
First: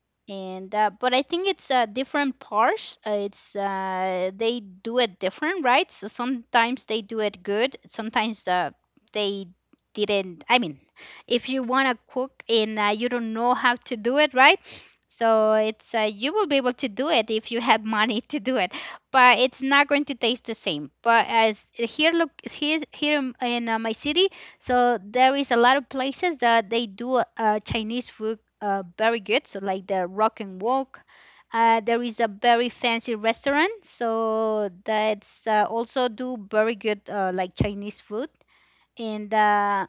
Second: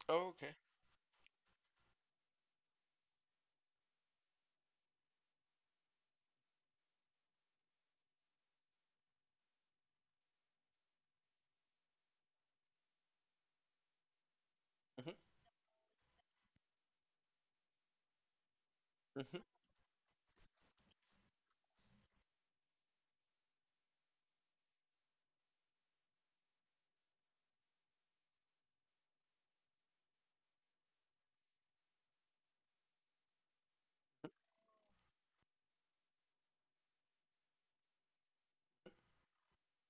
Oh, okay.
And uh, but I think it's uh, different parts. Uh, it's uh, they do it different, right? So sometimes they do it good. Sometimes uh, they didn't. I mean, if you wanna cook and uh, you don't know how to do it, right?
Mm-hmm.
So it's uh, you will be able to do it if you have money to do it, but
hmm
it's not going to taste the same. But as here, look here, here in in, uh, my city, so there is a lot of places that they do uh, Chinese food uh, very good. So like the Rock and Walk. Uh, there is a very fancy restaurant, so that's uh, also do very good uh, like Chinese food. And uh,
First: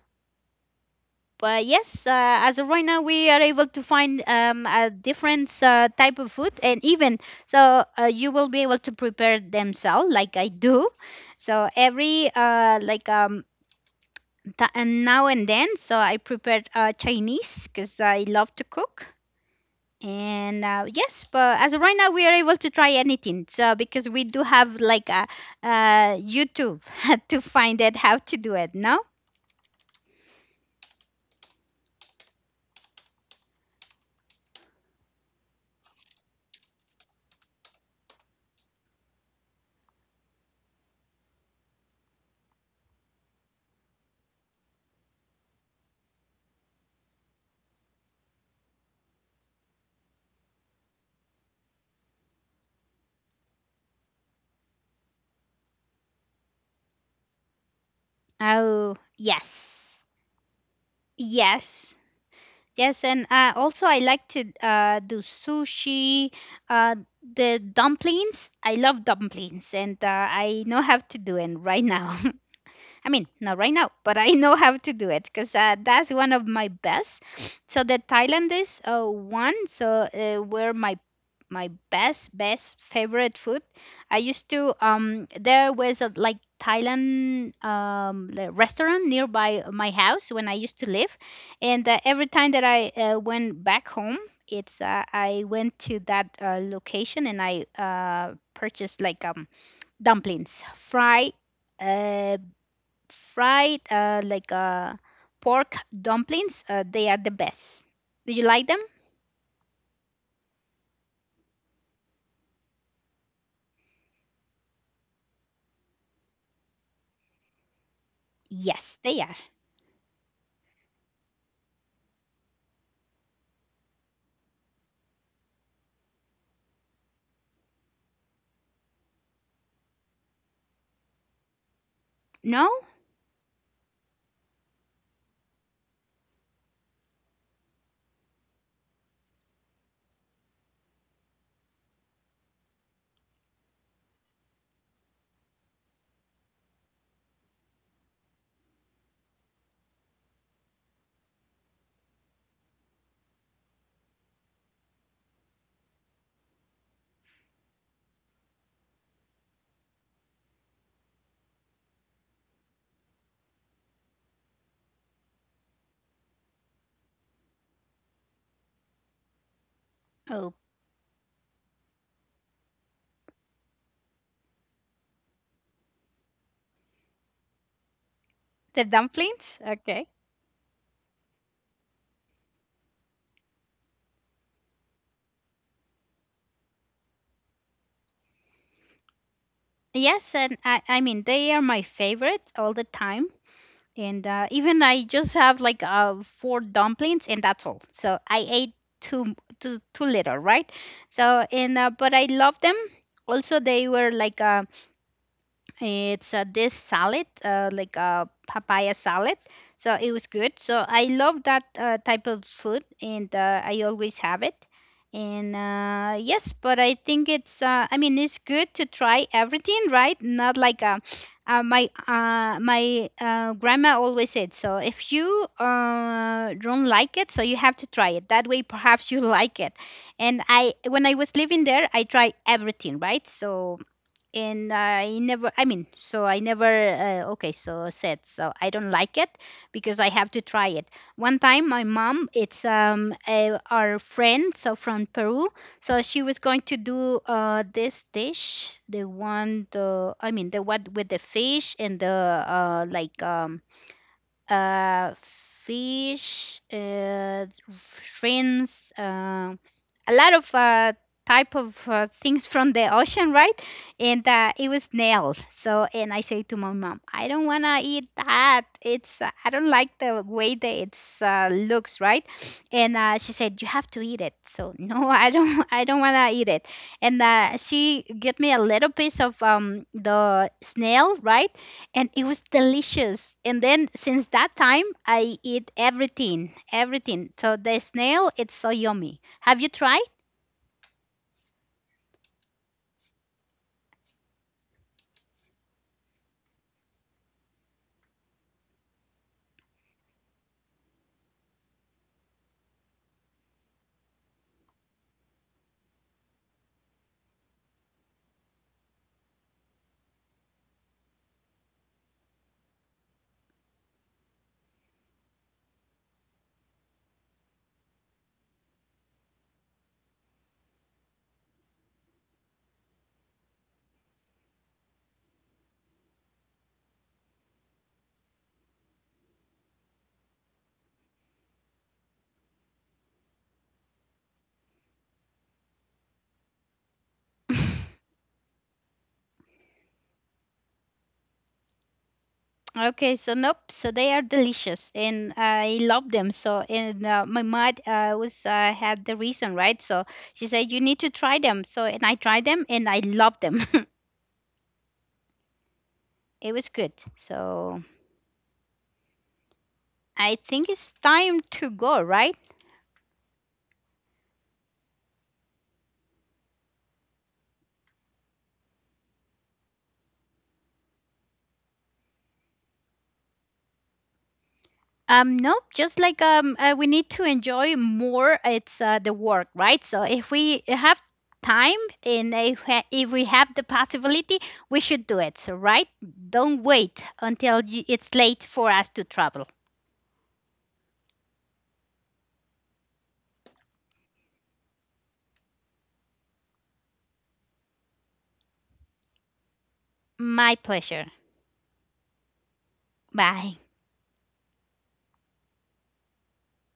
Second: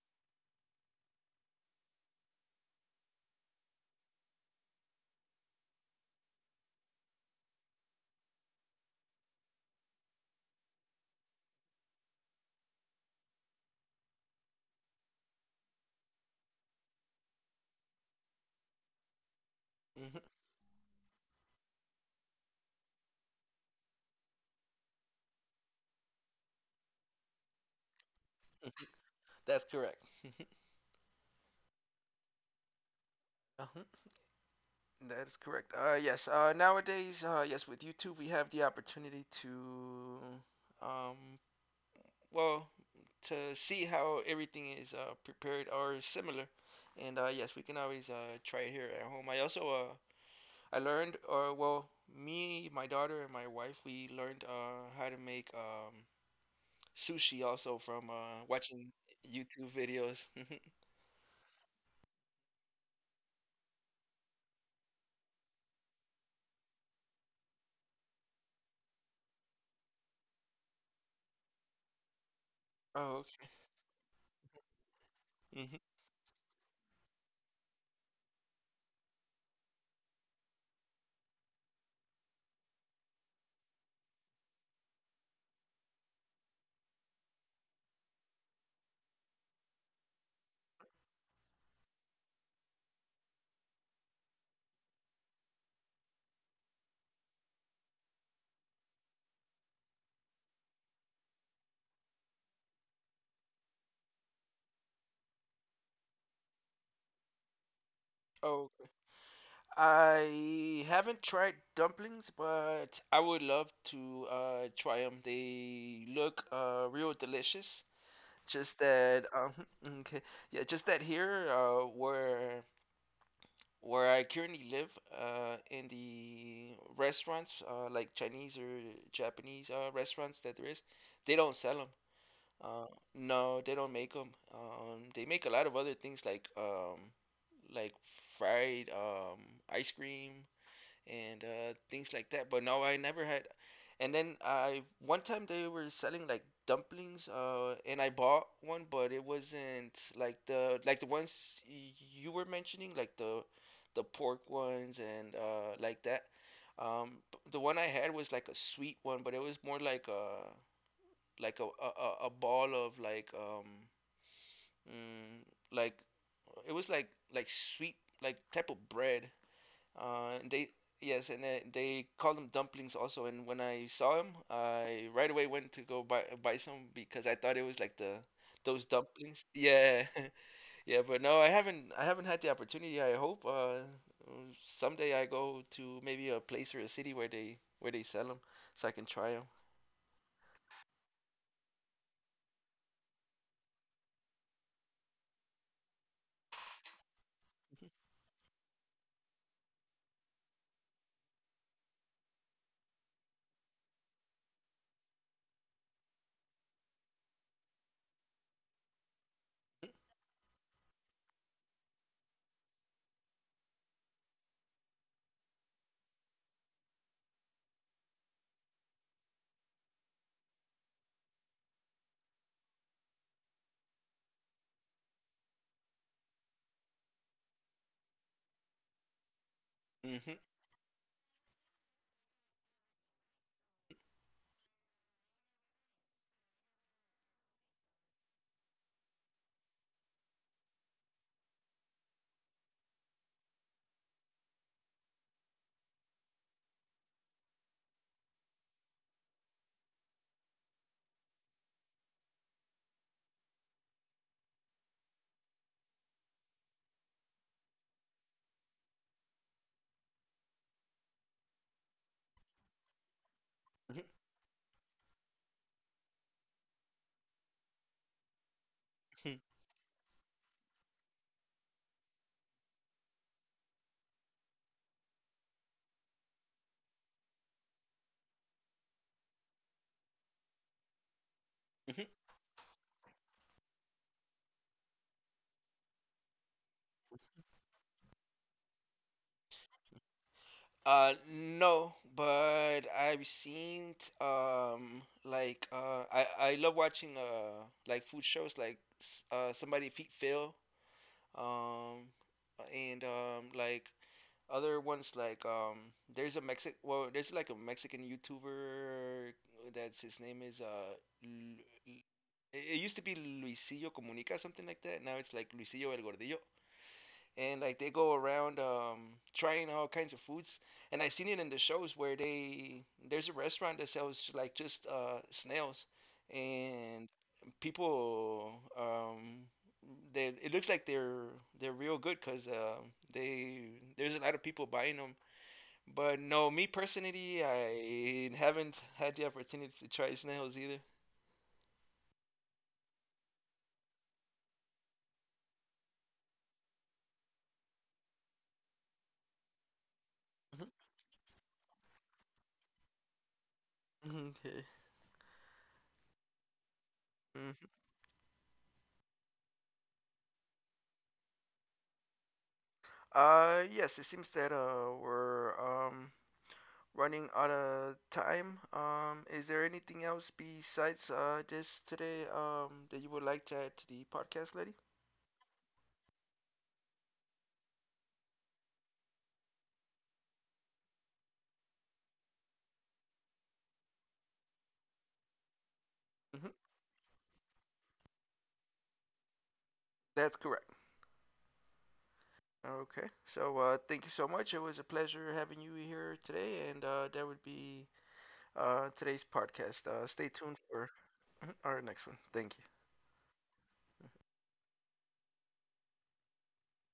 but yes, uh, as of right now, we are able to find um, a different uh, type of food, and even so, uh, you will be able to prepare themselves, like I do. So every uh, like um, Th- and now and then, so I prepared uh, Chinese because I love to cook.
hmm
And uh, yes, but as of right now, we are able to try anything. So because we do have like a uh, YouTube to find out how to do it. No?
That's correct. Mhm. Uh-huh. That is correct. Uh, yes. Uh, nowadays, uh, yes, with YouTube, we have the opportunity to um, well to see how everything is uh, prepared or similar. And uh, yes, we can always uh, try it here at home. I also uh, I learned, or well, me, my daughter, and my wife, we learned uh, how to make um, sushi also from uh, watching
Oh,
YouTube
yes,
videos.
yes, yes. And uh, also, I like to uh, do sushi. Uh, the dumplings, I love dumplings, and uh, I know how to do it right now. I
Oh,
mean, not right now, but I know how to do it because
okay.
uh,
hmm
that's one of my best. So the Thailandese uh, one, so uh, were my my best best favorite food. I used to um there was a like Thailand um the restaurant nearby my house when I used to live, and uh, every time that I uh, went back home, it's uh, I went to that uh, location and I uh purchased like um dumplings, fried. Uh, fried uh, like uh, pork dumplings. Uh, they are the best. Do you like
Oh,
them?
okay. I haven't tried dumplings, but I would love to uh, try them. They look uh, real delicious, just
Yes, they
that,
are.
um, okay, yeah, just that here, uh, where where I currently live, uh, in the restaurants, uh, like Chinese or Japanese, uh, restaurants that there is, they don't sell them.
No?
Uh, no, they don't make them. Um, they make a lot of other things like, um, like fried, um, ice cream, and uh, things like that. But no, I never had. And then I one time they were selling like dumplings, uh, and I bought one, but it wasn't like the like the ones y- you were mentioning, like the the pork ones and uh, like that. Um, b- the one I had was like a sweet one, but it was more like a like a a, a a ball of like um mm, like it was like like sweet like type of bread uh, and
Oh,
they yes, and they, they call them dumplings also. And when I saw them, I right away went to go buy buy some because I thought it was like the
the
those dumplings.
dumplings?
Yeah,
Okay.
yeah. But no, I haven't I haven't had the opportunity. I hope uh, someday I go to maybe a place or a city where they where they sell them so I can try
Yes, and I, I mean they are my favorite all the time. And uh, even I just have like uh, four dumplings and that's all. So I ate too too too little, right? So and uh, but I love them. Also, they were like um it's uh, this salad, uh, like a papaya salad. So it was good. So I love that uh, type of food, and uh, I always have it. And uh, yes, but I think it's. Uh, I mean, it's good to try everything, right? Not like uh, uh, my uh, my uh, grandma always said. So if you uh, don't like it, so you have to try it. That way, perhaps you like it.
them.
And I, when I was living there, I tried everything, right? So and I never, I mean, so I never, uh, okay, so said, so I don't like it because I have to try it. One time, my mom, it's um a, our friend, so from Peru, so she was going to do uh this dish, the one, the I mean, the one with the fish and the uh like um uh, fish, uh, shrimps, uh, a lot of uh, type of uh, things from the ocean, right?
hmm
And uh, it was nails. So, and I say to my mom, I don't wanna eat that. It's uh, I don't like the way that it's uh, looks, right? And uh, she said, you have to eat it. So no, I don't, I don't wanna eat it. And uh, she gave me a little piece of um, the snail, right? And it was delicious. And then since that time, I eat everything, everything. So the snail, it's so yummy. Have you tried?
Uh, no, but I've seen um like uh I I love watching uh like food shows like s- uh somebody feet Phil um and um like other ones like um there's a Mexic well there's like a Mexican YouTuber that's his name is uh Lu- Lu- it it used to be Luisillo Comunica something like that, now it's like Luisillo El Gordillo, and like they go around um, trying all kinds of foods. And I seen it in the shows where they there's a restaurant that sells like just uh, snails, and people um, they it looks like they're they're real good because uh, they there's a lot of people buying them. But no, me personally, I haven't had the opportunity to try snails either.
Okay, so nope. So they are delicious, and I love them. So, and uh, my mom uh, was uh, had the reason, right? So she
Mhm.
said you need to try them. So, and I tried them, and I love them.
Mhm. Okay.
It was good.
Mhm.
So I think it's time to go, right?
Uh, yes, it seems that uh, we're um running out of time. Um, is there anything else besides uh, this today um, that you would like to add to the podcast, lady?
Um, no, just like um, uh, we need to enjoy more. It's uh, the work, right? So if we have time and if, ha- if we have the possibility, we should do it. So, right?
hmm
Don't wait until y- it's late for us to travel.
That's correct. Okay. So uh, thank you so much. It was a pleasure having you here today, and uh, that would be uh, today's podcast. Uh, stay
My
tuned for
pleasure.
mhm, our next one. Thank you.
Bye.